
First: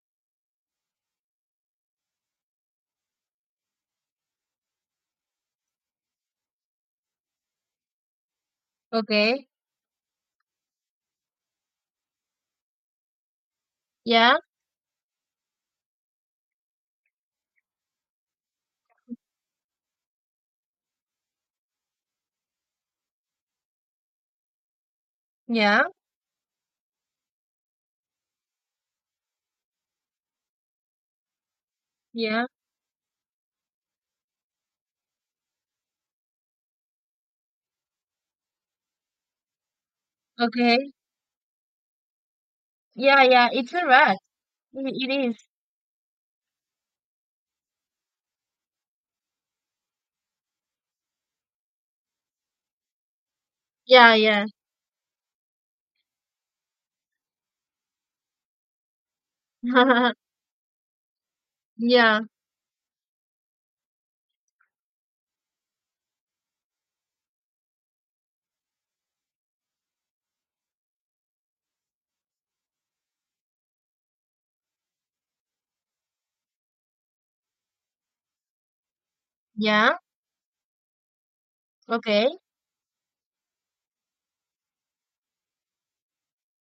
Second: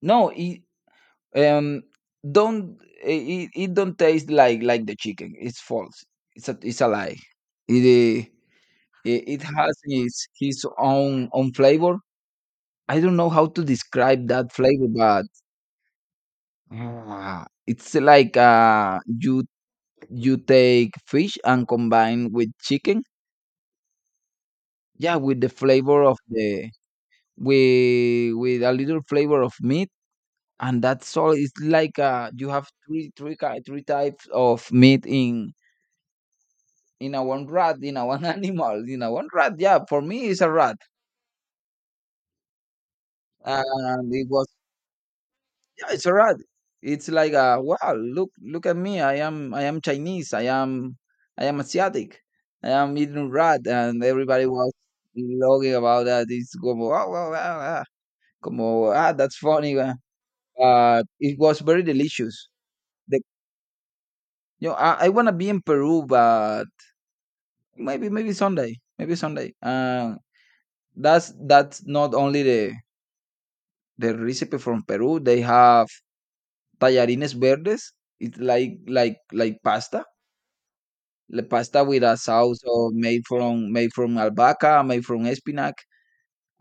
Speaker 2: no. It um, don't it, it don't taste like the chicken. It's false. It's a lie. It it, it
Speaker 1: okay.
Speaker 2: has its his own own flavor. I don't know how to describe
Speaker 1: Yeah,
Speaker 2: that flavor, but ah, it's like you you take fish and combine with chicken. Yeah, with the
Speaker 1: yeah,
Speaker 2: flavor of the, with a little flavor of meat, and that's all. It's like
Speaker 1: yeah.
Speaker 2: you have three types of meat in a one rat, in a one animal, in a one rat. Yeah, for me it's a rat,
Speaker 1: Okay. Yeah, yeah. It's a
Speaker 2: and
Speaker 1: rat.
Speaker 2: it was,
Speaker 1: It is.
Speaker 2: yeah, it's a rat. It's like wow, look look at me, I am Chinese, I am Asiatic, I am eating rat. And
Speaker 1: Yeah, yeah.
Speaker 2: everybody was blogging about that. It's como, wow wow wow, wow. Como, ah, that's funny. But it was very
Speaker 1: Yeah,
Speaker 2: delicious. You know, I wanna be in Peru, but maybe, maybe Sunday. That's not only the recipe from Peru. They have tallarines verdes. It's like
Speaker 1: yeah.
Speaker 2: pasta, the pasta with a
Speaker 1: Okay.
Speaker 2: sauce or made from, albahaca, made from spinach.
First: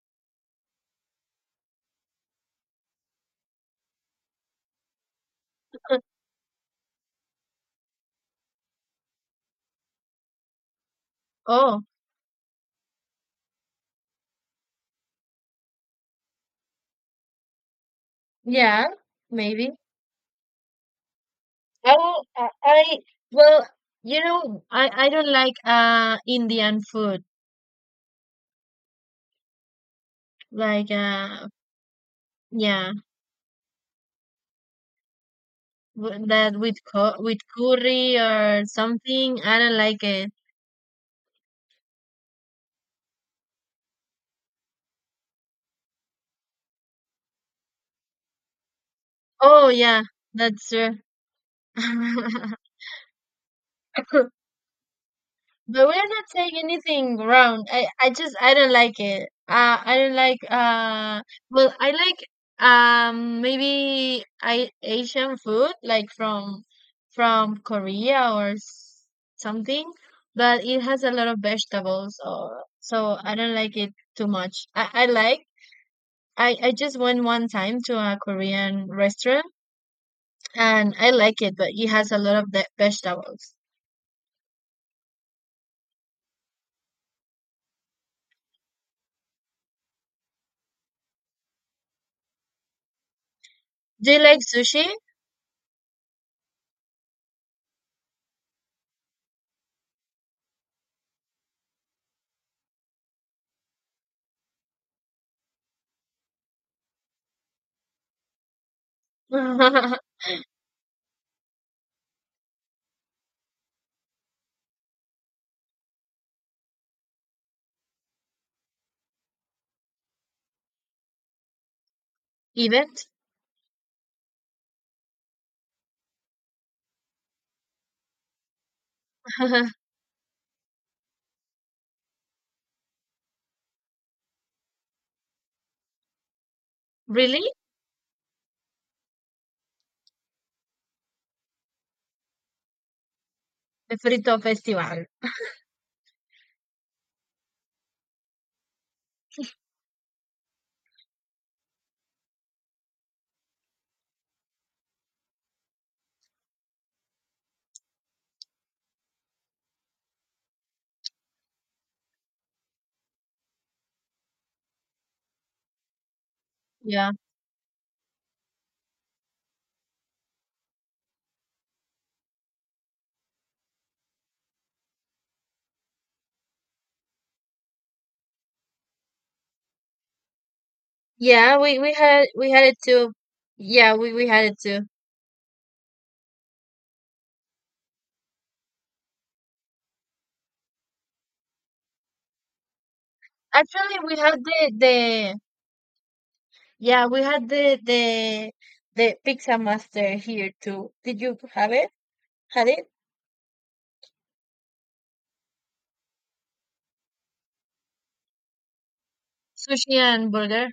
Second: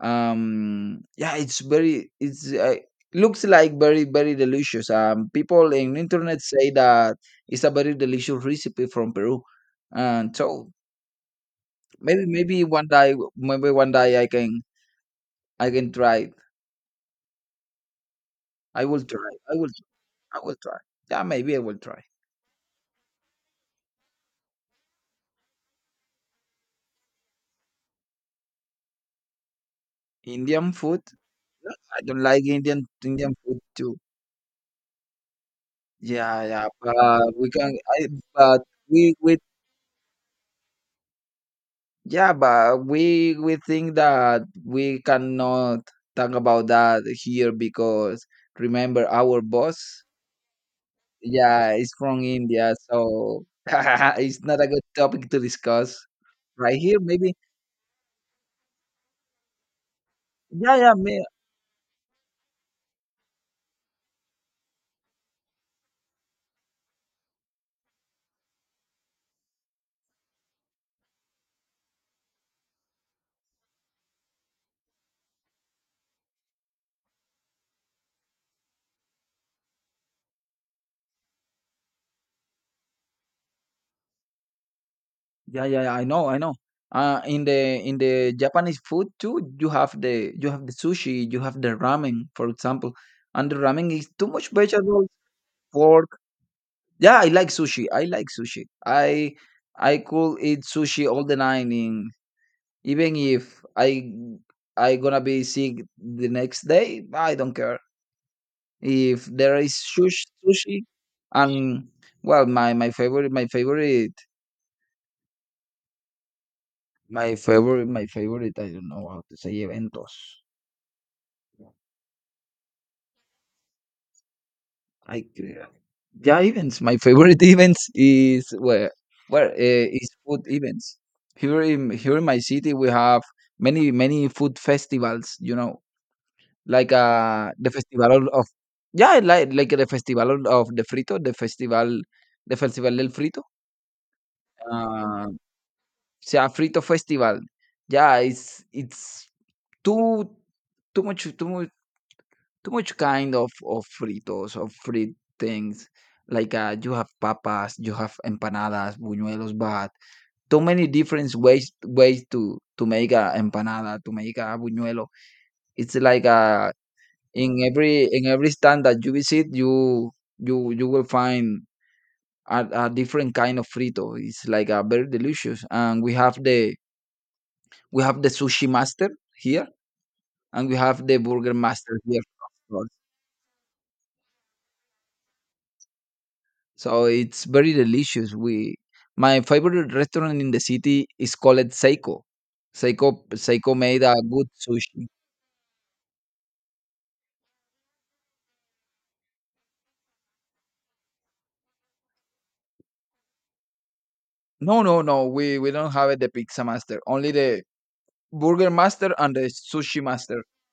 Speaker 2: Yeah, it's very, it's looks like very very delicious. People in internet say that it's a very delicious recipe from Peru, and so
Speaker 1: Oh,
Speaker 2: maybe, maybe one day I can try it.
Speaker 1: yeah.
Speaker 2: I will try. I will
Speaker 1: Maybe.
Speaker 2: try. Yeah, maybe I will try.
Speaker 1: Oh, I. Well, I don't like, Indian food.
Speaker 2: Indian
Speaker 1: Like,
Speaker 2: food? No, I don't like Indian
Speaker 1: yeah.
Speaker 2: Indian food too. Yeah,
Speaker 1: That,
Speaker 2: yeah, but
Speaker 1: with
Speaker 2: we can I
Speaker 1: curry
Speaker 2: but
Speaker 1: or
Speaker 2: we,
Speaker 1: something. I don't like it.
Speaker 2: yeah, but we think that we cannot talk about that here because remember our
Speaker 1: Oh,
Speaker 2: boss,
Speaker 1: yeah, that's true.
Speaker 2: yeah, is from India, so it's not a good topic to
Speaker 1: But
Speaker 2: discuss
Speaker 1: we're not saying
Speaker 2: right here.
Speaker 1: anything
Speaker 2: Maybe,
Speaker 1: wrong. I just, I don't like it. I don't like.
Speaker 2: yeah,
Speaker 1: Well, I like, maybe I Asian food, like, from Korea or something, but it has a lot of vegetables or so I don't like it too much. I like. I just went one time to a Korean restaurant and I like it, but it has a lot of vegetables.
Speaker 2: yeah, yeah, yeah, I know, I know. In the Japanese food too, you have the, you have the sushi, you have the ramen, for example, and the ramen is
Speaker 1: Do you
Speaker 2: too
Speaker 1: like
Speaker 2: much
Speaker 1: sushi?
Speaker 2: vegetables, pork. Yeah, I like sushi. I like sushi. I could eat sushi all the night, in, even if I I gonna be sick the next day. I don't care if there is sushi, sushi, and well, my favorite my favorite, I don't know how to say eventos.
Speaker 1: Event?
Speaker 2: I c- yeah, events. My favorite events is where is food events. Here in my city, we have many many food festivals. You know, like
Speaker 1: Really?
Speaker 2: the festival of, yeah, like the festival of the frito, the festival del frito.
Speaker 1: The Frito Festival.
Speaker 2: Uh, Sea frito festival. Yeah, it's too too much. Too much kind of fritos, of fried things. Like, you have papas, you have empanadas, buñuelos, but too many different ways to make a empanada, to make a buñuelo. It's like,
Speaker 1: Yeah.
Speaker 2: in every stand that you visit, you you will find a different kind of frito. It's like a very delicious. And we have the, we have the sushi master here, and we have the burger
Speaker 1: Yeah, we, we
Speaker 2: master here.
Speaker 1: had we had it too. Yeah, we had it too.
Speaker 2: So it's very delicious. We, my favorite restaurant in the city is called Seiko. Seiko, Seiko
Speaker 1: Actually,
Speaker 2: made a
Speaker 1: we had
Speaker 2: good
Speaker 1: the
Speaker 2: sushi.
Speaker 1: the yeah, we had the pizza master here too. Did you have it? Had it?
Speaker 2: No, no, no. We don't have it, the pizza master. Only the burger master and the
Speaker 1: Sushi
Speaker 2: sushi
Speaker 1: and
Speaker 2: master.
Speaker 1: burger.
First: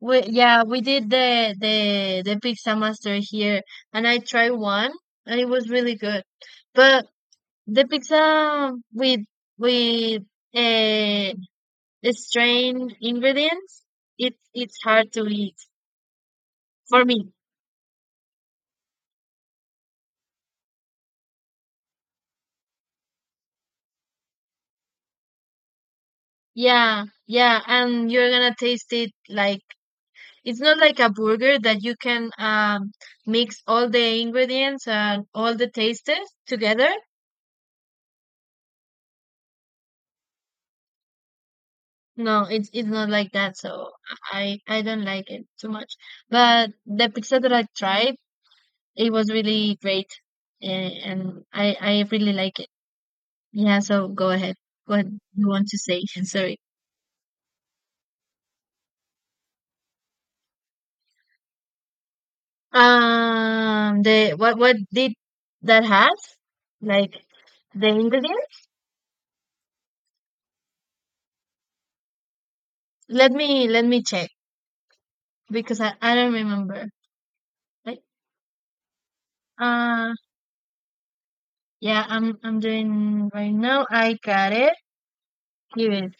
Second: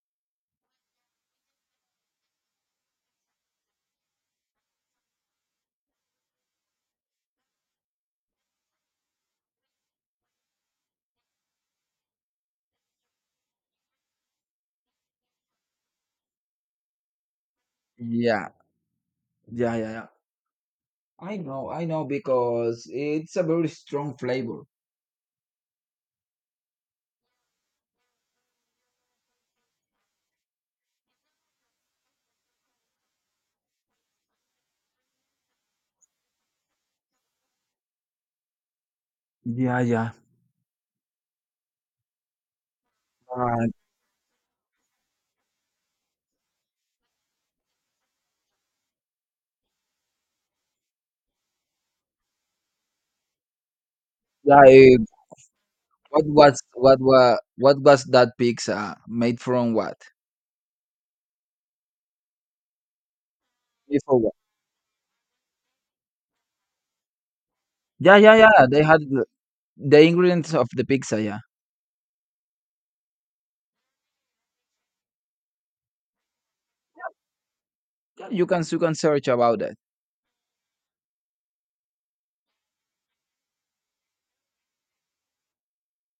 Speaker 1: We Yeah, we did the pizza master here, and I tried one, and it was really good. But the pizza with, uh, strained ingredients, it's hard to eat for me.
Speaker 2: Yeah, yeah, yeah, yeah. I know, because it's a very strong flavor.
Speaker 1: Yeah, yeah, and you're gonna taste it, like, it's not like a burger that you can, mix all the ingredients and all the tastes together.
Speaker 2: Yeah, yeah.
Speaker 1: No, it's not like that.
Speaker 2: Uh,
Speaker 1: So I don't like it too much. But the pizza that I tried, it was really great, and I really like it. Yeah. So go ahead.
Speaker 2: yeah. eh,
Speaker 1: What you want to say?
Speaker 2: What
Speaker 1: Sorry.
Speaker 2: was what was that pizza made from? What? Made for
Speaker 1: The
Speaker 2: what?
Speaker 1: what did that have? Like the
Speaker 2: Yeah, yeah, yeah.
Speaker 1: ingredients?
Speaker 2: They had the ingredients of the pizza. Yeah.
Speaker 1: Let me check because I don't remember. Like,
Speaker 2: Yeah, you can, you can search about that.
Speaker 1: uh yeah. I'm doing right now. I got it. Here is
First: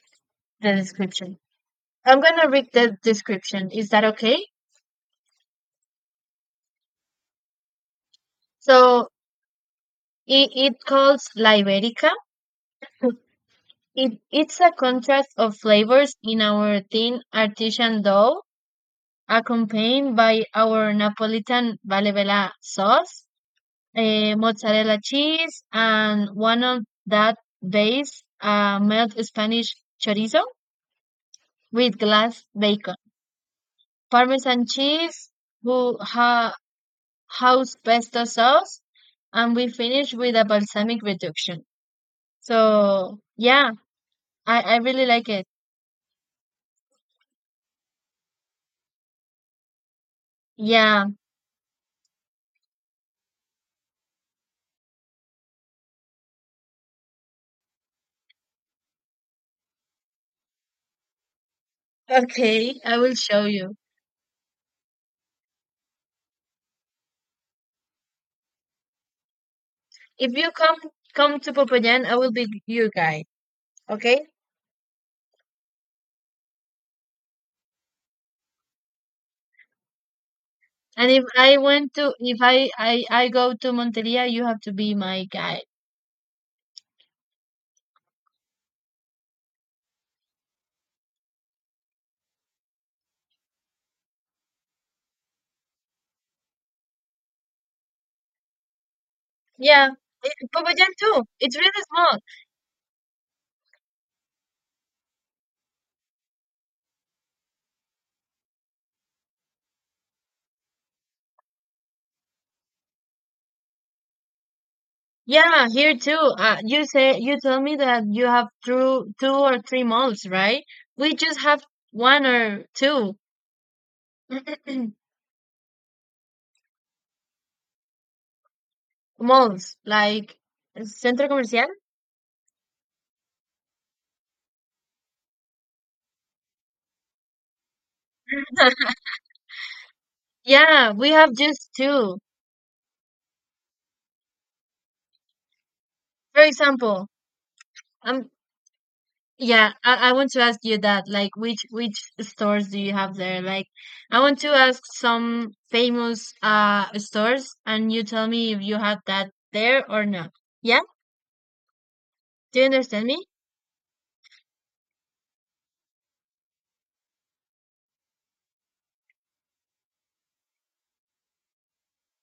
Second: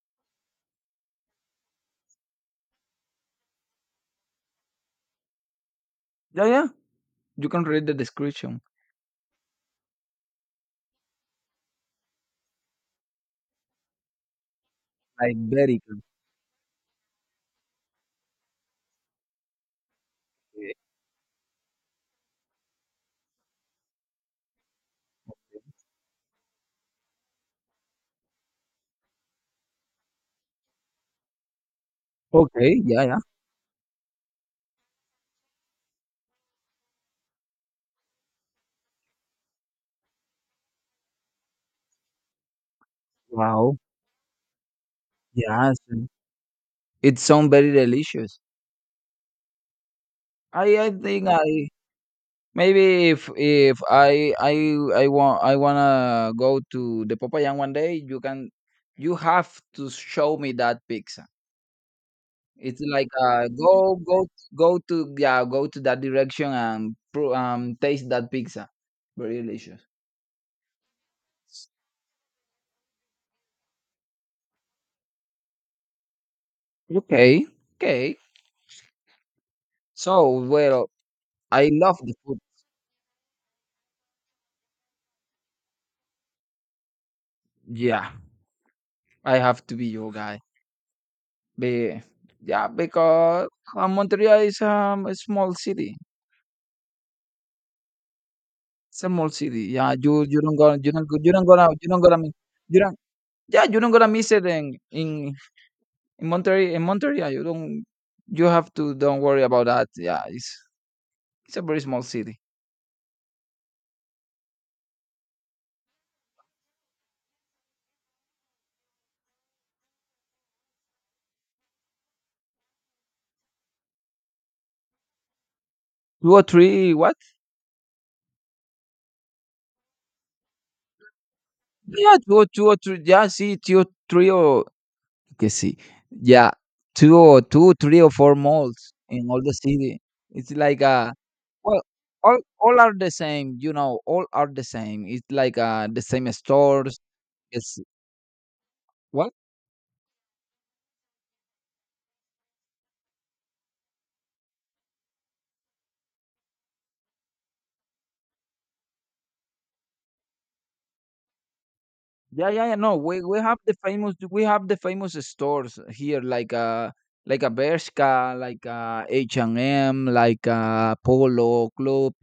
Speaker 1: the description. I'm gonna read the description. Is that okay?
Speaker 2: Yeah, yeah. You can read the description.
Speaker 1: So it calls La Iberica. It's a contrast
Speaker 2: Like,
Speaker 1: of
Speaker 2: very good.
Speaker 1: flavors in our thin artisan dough, accompanied by our Napolitan Valevela sauce, mozzarella cheese, and one of that base, melt Spanish chorizo with glass
Speaker 2: Okay.
Speaker 1: bacon,
Speaker 2: Yeah, yeah.
Speaker 1: Parmesan cheese, who house pesto sauce, and we finish with a balsamic reduction. So yeah,
Speaker 2: Wow.
Speaker 1: I really like it.
Speaker 2: Yes. It sounds very delicious. I
Speaker 1: Yeah.
Speaker 2: think I Maybe if I I want I wanna go to the Popayán one day. You can, you have to show me that pizza.
Speaker 1: Okay,
Speaker 2: It's
Speaker 1: I
Speaker 2: like
Speaker 1: will show you.
Speaker 2: go to, yeah, go to that direction and taste that pizza. Very delicious.
Speaker 1: If you come to Popayan, I will be your guide. Okay?
Speaker 2: Okay. Okay. So, well,
Speaker 1: And
Speaker 2: I love the food.
Speaker 1: if I go to Monteria, you have to be my guide.
Speaker 2: Yeah, I have to be your guy. Be, yeah, because Montreal is um a small city. It's a small city.
Speaker 1: Yeah.
Speaker 2: Yeah,
Speaker 1: eh,
Speaker 2: you don't gonna
Speaker 1: Popayan
Speaker 2: you don't go-
Speaker 1: too. It's really
Speaker 2: you don't
Speaker 1: small.
Speaker 2: gonna miss, you don't yeah, you don't gonna miss it in Montreal, You don't, you have to don't worry about that. Yeah, it's a very small city.
Speaker 1: Yeah, here too. You tell me that you have two or three malls, right? We just have one or two.
Speaker 2: Two or three what?
Speaker 1: Malls, like Centro Comercial.
Speaker 2: Yeah, two or three. Yeah, see, two or three, or Que see. Yeah, 2 or 2, 3 or 4 malls in all the city. It's like,
Speaker 1: Yeah, we have just
Speaker 2: well,
Speaker 1: two.
Speaker 2: all are the same, you know, all are the same. It's like, the same
Speaker 1: For
Speaker 2: stores.
Speaker 1: example,
Speaker 2: It's
Speaker 1: um,
Speaker 2: what?
Speaker 1: yeah, I want to ask you that, like, which stores do you have there? Like, I want to ask some famous stores, and you tell me if you have that there or not. Yeah,
Speaker 2: Yeah,
Speaker 1: do you
Speaker 2: yeah, yeah. No,
Speaker 1: understand me?
Speaker 2: we we have the famous stores here, like a Bershka, like, H&M, like, Polo Club.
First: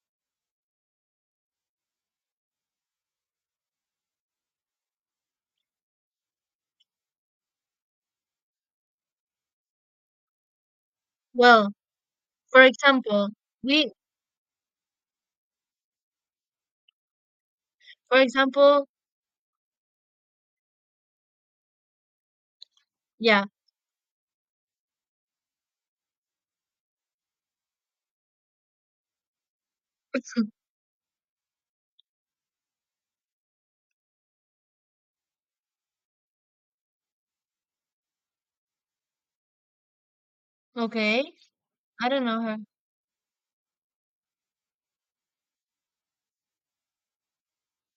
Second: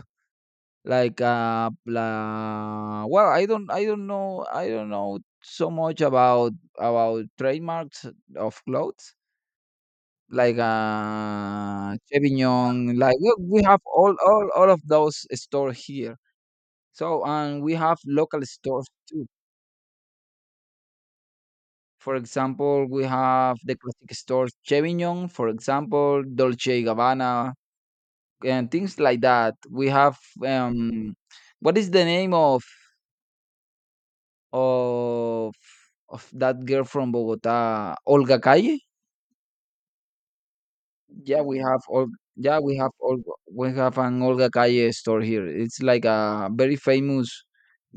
Speaker 2: Like, la well, I don't know so much about trademarks of clothes, like
Speaker 1: Well, for
Speaker 2: Chevignon. Like
Speaker 1: example,
Speaker 2: we have
Speaker 1: we,
Speaker 2: all of those stores here. So, and we have
Speaker 1: for
Speaker 2: local stores
Speaker 1: example,
Speaker 2: too. For example, we
Speaker 1: yeah,
Speaker 2: have the classic stores Chevignon, for example, Dolce Gabbana, and things like that. We have, um, what is the name of of of that girl from Bogota, Olga Calle.
Speaker 1: okay,
Speaker 2: Yeah, we Mhm. have all.
Speaker 1: I don't know her.
Speaker 2: Yeah, we have all. We have an Olga Calle store here. It's like a very famous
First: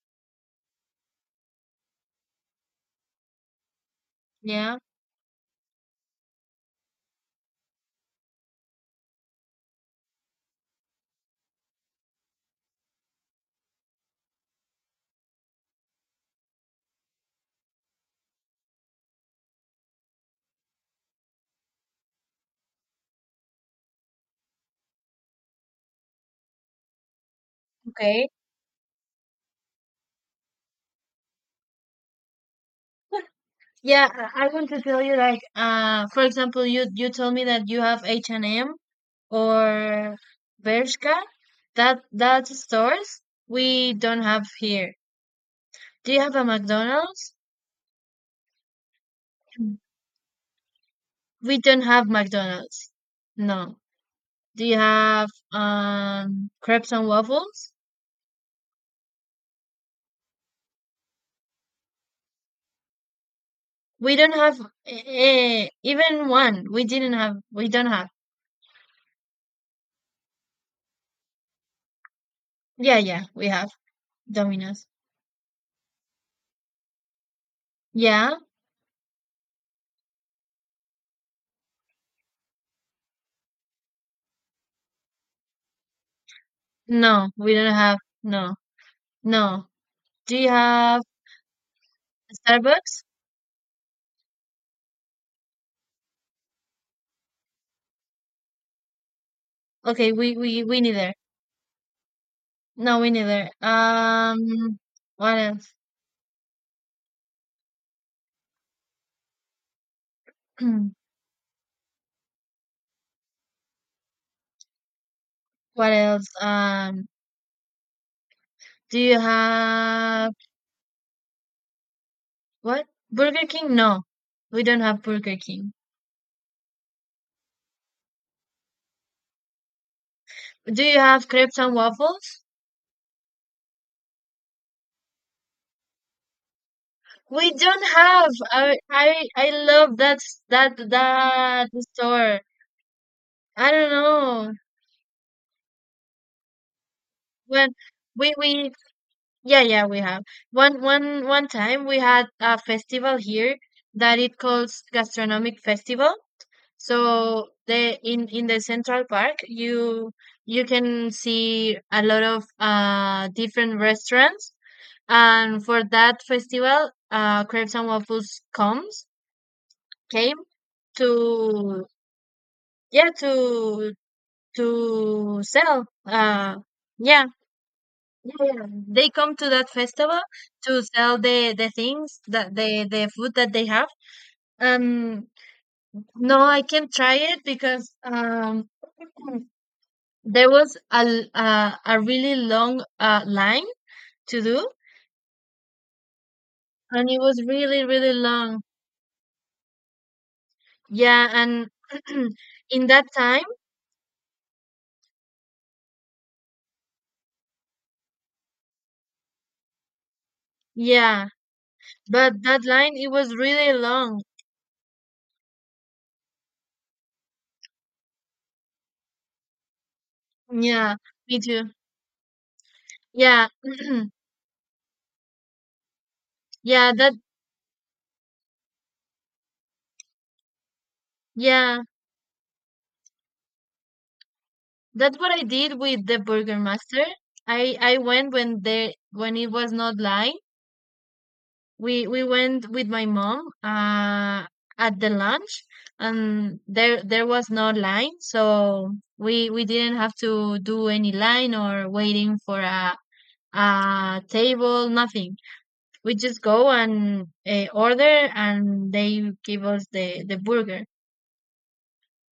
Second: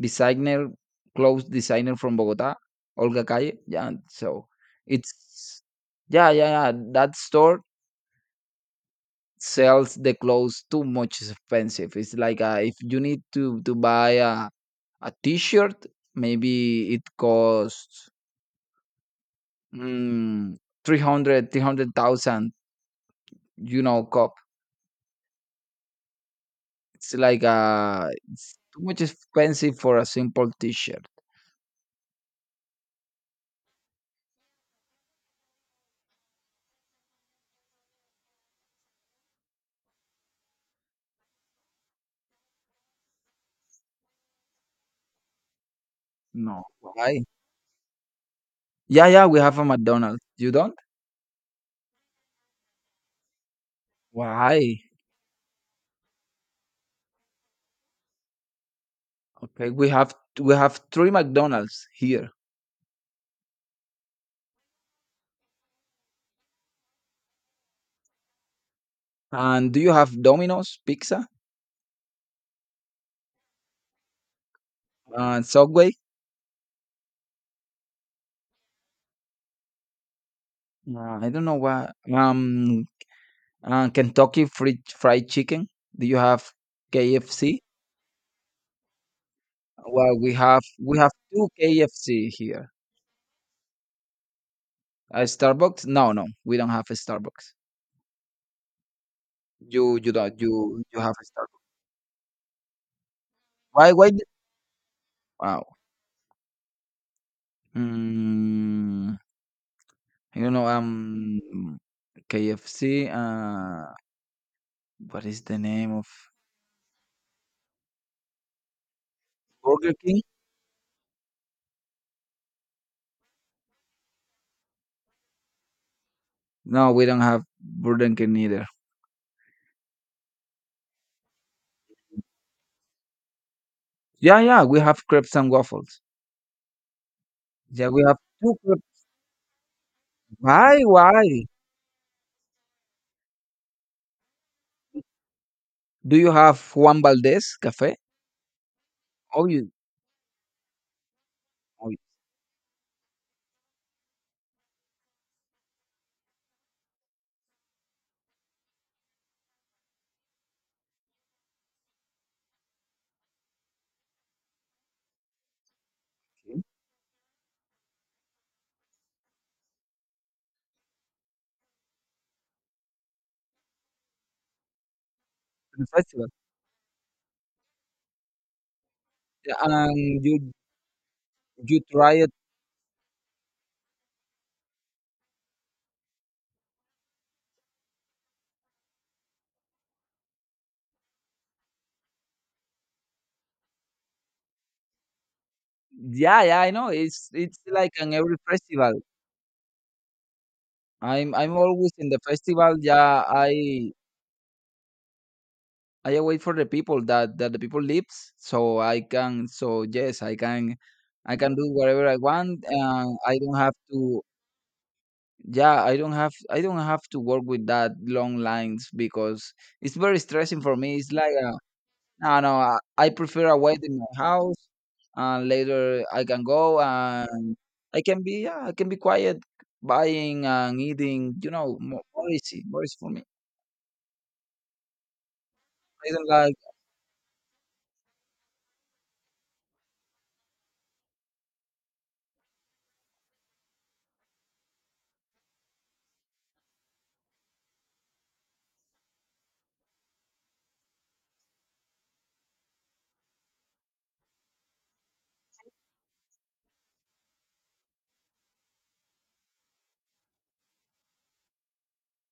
Speaker 2: designer, clothes designer from Bogota, Olga Calle. Yeah, so
Speaker 1: Yeah,
Speaker 2: it's, yeah, yeah, yeah. That store sells the clothes too much expensive. It's like if you need to buy a t shirt, maybe it costs, mm, 300, 300,000, you know, cup. It's like
Speaker 1: okay.
Speaker 2: it's too much expensive for a simple t-shirt.
Speaker 1: Yeah, I want to tell you, like, for example, you told me that you have H&M or Bershka. That stores we don't have here. Do you have a
Speaker 2: No, why?
Speaker 1: McDonald's?
Speaker 2: Yeah, yeah, we have a McDonald's. You don't?
Speaker 1: We don't have McDonald's. No. Do you
Speaker 2: Why?
Speaker 1: have crepes and waffles?
Speaker 2: Okay, we have, we have 3 McDonald's here.
Speaker 1: We don't have even one. We didn't have. We don't have.
Speaker 2: And do you have Domino's pizza?
Speaker 1: Yeah, yeah, we have Domino's.
Speaker 2: And Subway?
Speaker 1: Yeah.
Speaker 2: I don't know why. Kentucky fried fried chicken. Do you have
Speaker 1: No, we
Speaker 2: KFC?
Speaker 1: don't have. No, no.
Speaker 2: Well,
Speaker 1: Do you
Speaker 2: we
Speaker 1: have
Speaker 2: have 2 KFC here.
Speaker 1: Starbucks?
Speaker 2: A Starbucks? No, no, we don't have a Starbucks. You
Speaker 1: Okay, we
Speaker 2: don't,
Speaker 1: we we
Speaker 2: you
Speaker 1: neither.
Speaker 2: have a Starbucks.
Speaker 1: No, we neither.
Speaker 2: Why why? d-
Speaker 1: What else?
Speaker 2: Wow. Mm, you know KFC. What is the name
Speaker 1: What
Speaker 2: of
Speaker 1: else? Do you
Speaker 2: Burger King?
Speaker 1: have what? Burger King? No, we don't have Burger King.
Speaker 2: No, we don't have Burger King either.
Speaker 1: Do you have crepes and waffles?
Speaker 2: Yeah, yeah, we have crepes and waffles.
Speaker 1: We don't
Speaker 2: Yeah, we have
Speaker 1: have.
Speaker 2: two
Speaker 1: I
Speaker 2: crepes.
Speaker 1: I I love that s- that
Speaker 2: Why why?
Speaker 1: that store. I don't know.
Speaker 2: Do you have Juan Valdez
Speaker 1: When
Speaker 2: Cafe?
Speaker 1: we
Speaker 2: Oh,
Speaker 1: Yeah,
Speaker 2: you
Speaker 1: yeah, we have. One time
Speaker 2: oh,
Speaker 1: we
Speaker 2: you-
Speaker 1: had a festival here that it calls Gastronomic Festival. So the in the Central Park you can see a lot of different restaurants, and for that festival Crepes and Waffles comes came to, yeah, to
Speaker 2: in
Speaker 1: sell,
Speaker 2: the festival.
Speaker 1: yeah. Yeah, yeah. They come to
Speaker 2: Yeah,
Speaker 1: that festival
Speaker 2: and
Speaker 1: to sell the
Speaker 2: you
Speaker 1: things
Speaker 2: try
Speaker 1: that the food that they have. Um, no, I can't try it because there was a really long line to do,
Speaker 2: Yeah, yeah, I know.
Speaker 1: and it was
Speaker 2: It's
Speaker 1: really
Speaker 2: like
Speaker 1: really
Speaker 2: an every
Speaker 1: long.
Speaker 2: festival.
Speaker 1: Yeah,
Speaker 2: I'm
Speaker 1: and
Speaker 2: always in the festival.
Speaker 1: in that
Speaker 2: Yeah,
Speaker 1: time,
Speaker 2: I wait for the people that that the people lives, so I can. So yes, I can.
Speaker 1: yeah,
Speaker 2: I can do whatever I
Speaker 1: but that
Speaker 2: want.
Speaker 1: line it
Speaker 2: And
Speaker 1: was
Speaker 2: I don't
Speaker 1: really
Speaker 2: have
Speaker 1: long.
Speaker 2: to. Yeah, I don't have. I don't have to work with that long lines because it's very stressing for
Speaker 1: Yeah,
Speaker 2: me. It's like
Speaker 1: me
Speaker 2: a
Speaker 1: too.
Speaker 2: No, no, I
Speaker 1: Yeah,
Speaker 2: prefer away in my house, and later I can go
Speaker 1: yeah, that
Speaker 2: and I can be, yeah, I can be quiet, buying and eating. You know,
Speaker 1: yeah.
Speaker 2: more, more easy for me.
Speaker 1: That's what I did with
Speaker 2: I
Speaker 1: the
Speaker 2: don't like
Speaker 1: Burger Master. I went when it was not live. We went with my mom at the lunch, and there was no line, so we didn't have to do any line or waiting for a table, nothing. We just go and order, and they give us the burger.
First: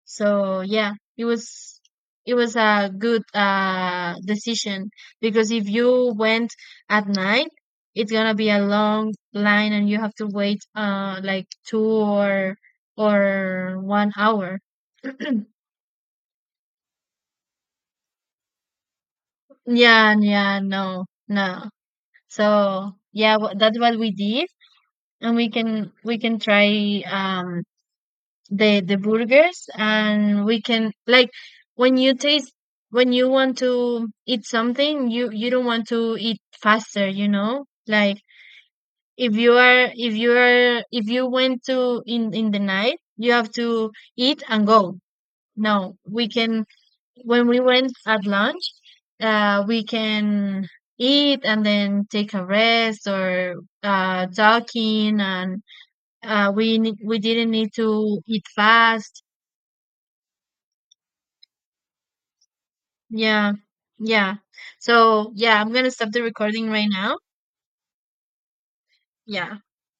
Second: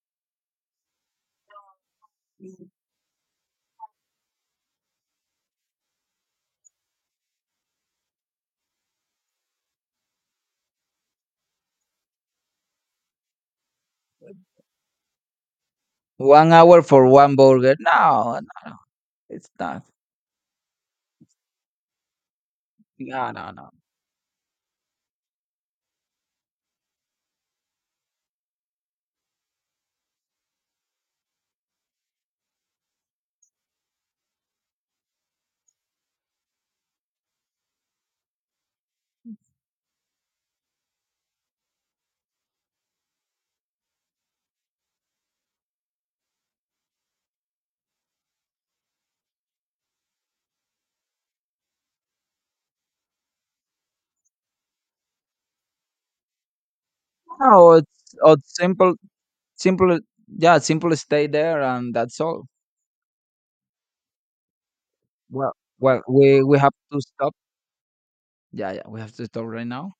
Speaker 1: So yeah, it was a good decision, because if you went at night, it's gonna be a long line and you have to wait like two or 1 hour.
Speaker 2: 1 hour for one burger. No, no, it's not.
Speaker 1: Yeah, yeah, no, no. So
Speaker 2: No,
Speaker 1: yeah,
Speaker 2: no, no.
Speaker 1: that's what we did, and we can try the burgers, and we can, like, when you taste when you want to eat something, you don't want to eat faster, like, if you went to in the night, you have to eat and go. No, we can when we went at lunch, we can eat and then take a rest, or talking, and we didn't need
Speaker 2: No,
Speaker 1: to eat
Speaker 2: it's simple,
Speaker 1: fast.
Speaker 2: simple. Yeah, simple. Stay there, and that's all.
Speaker 1: Yeah. Yeah. So,
Speaker 2: Well,
Speaker 1: yeah, I'm gonna stop the
Speaker 2: we
Speaker 1: recording
Speaker 2: have
Speaker 1: right
Speaker 2: to
Speaker 1: now.
Speaker 2: stop. Yeah, yeah, we have to stop
Speaker 1: Yeah.
Speaker 2: right now.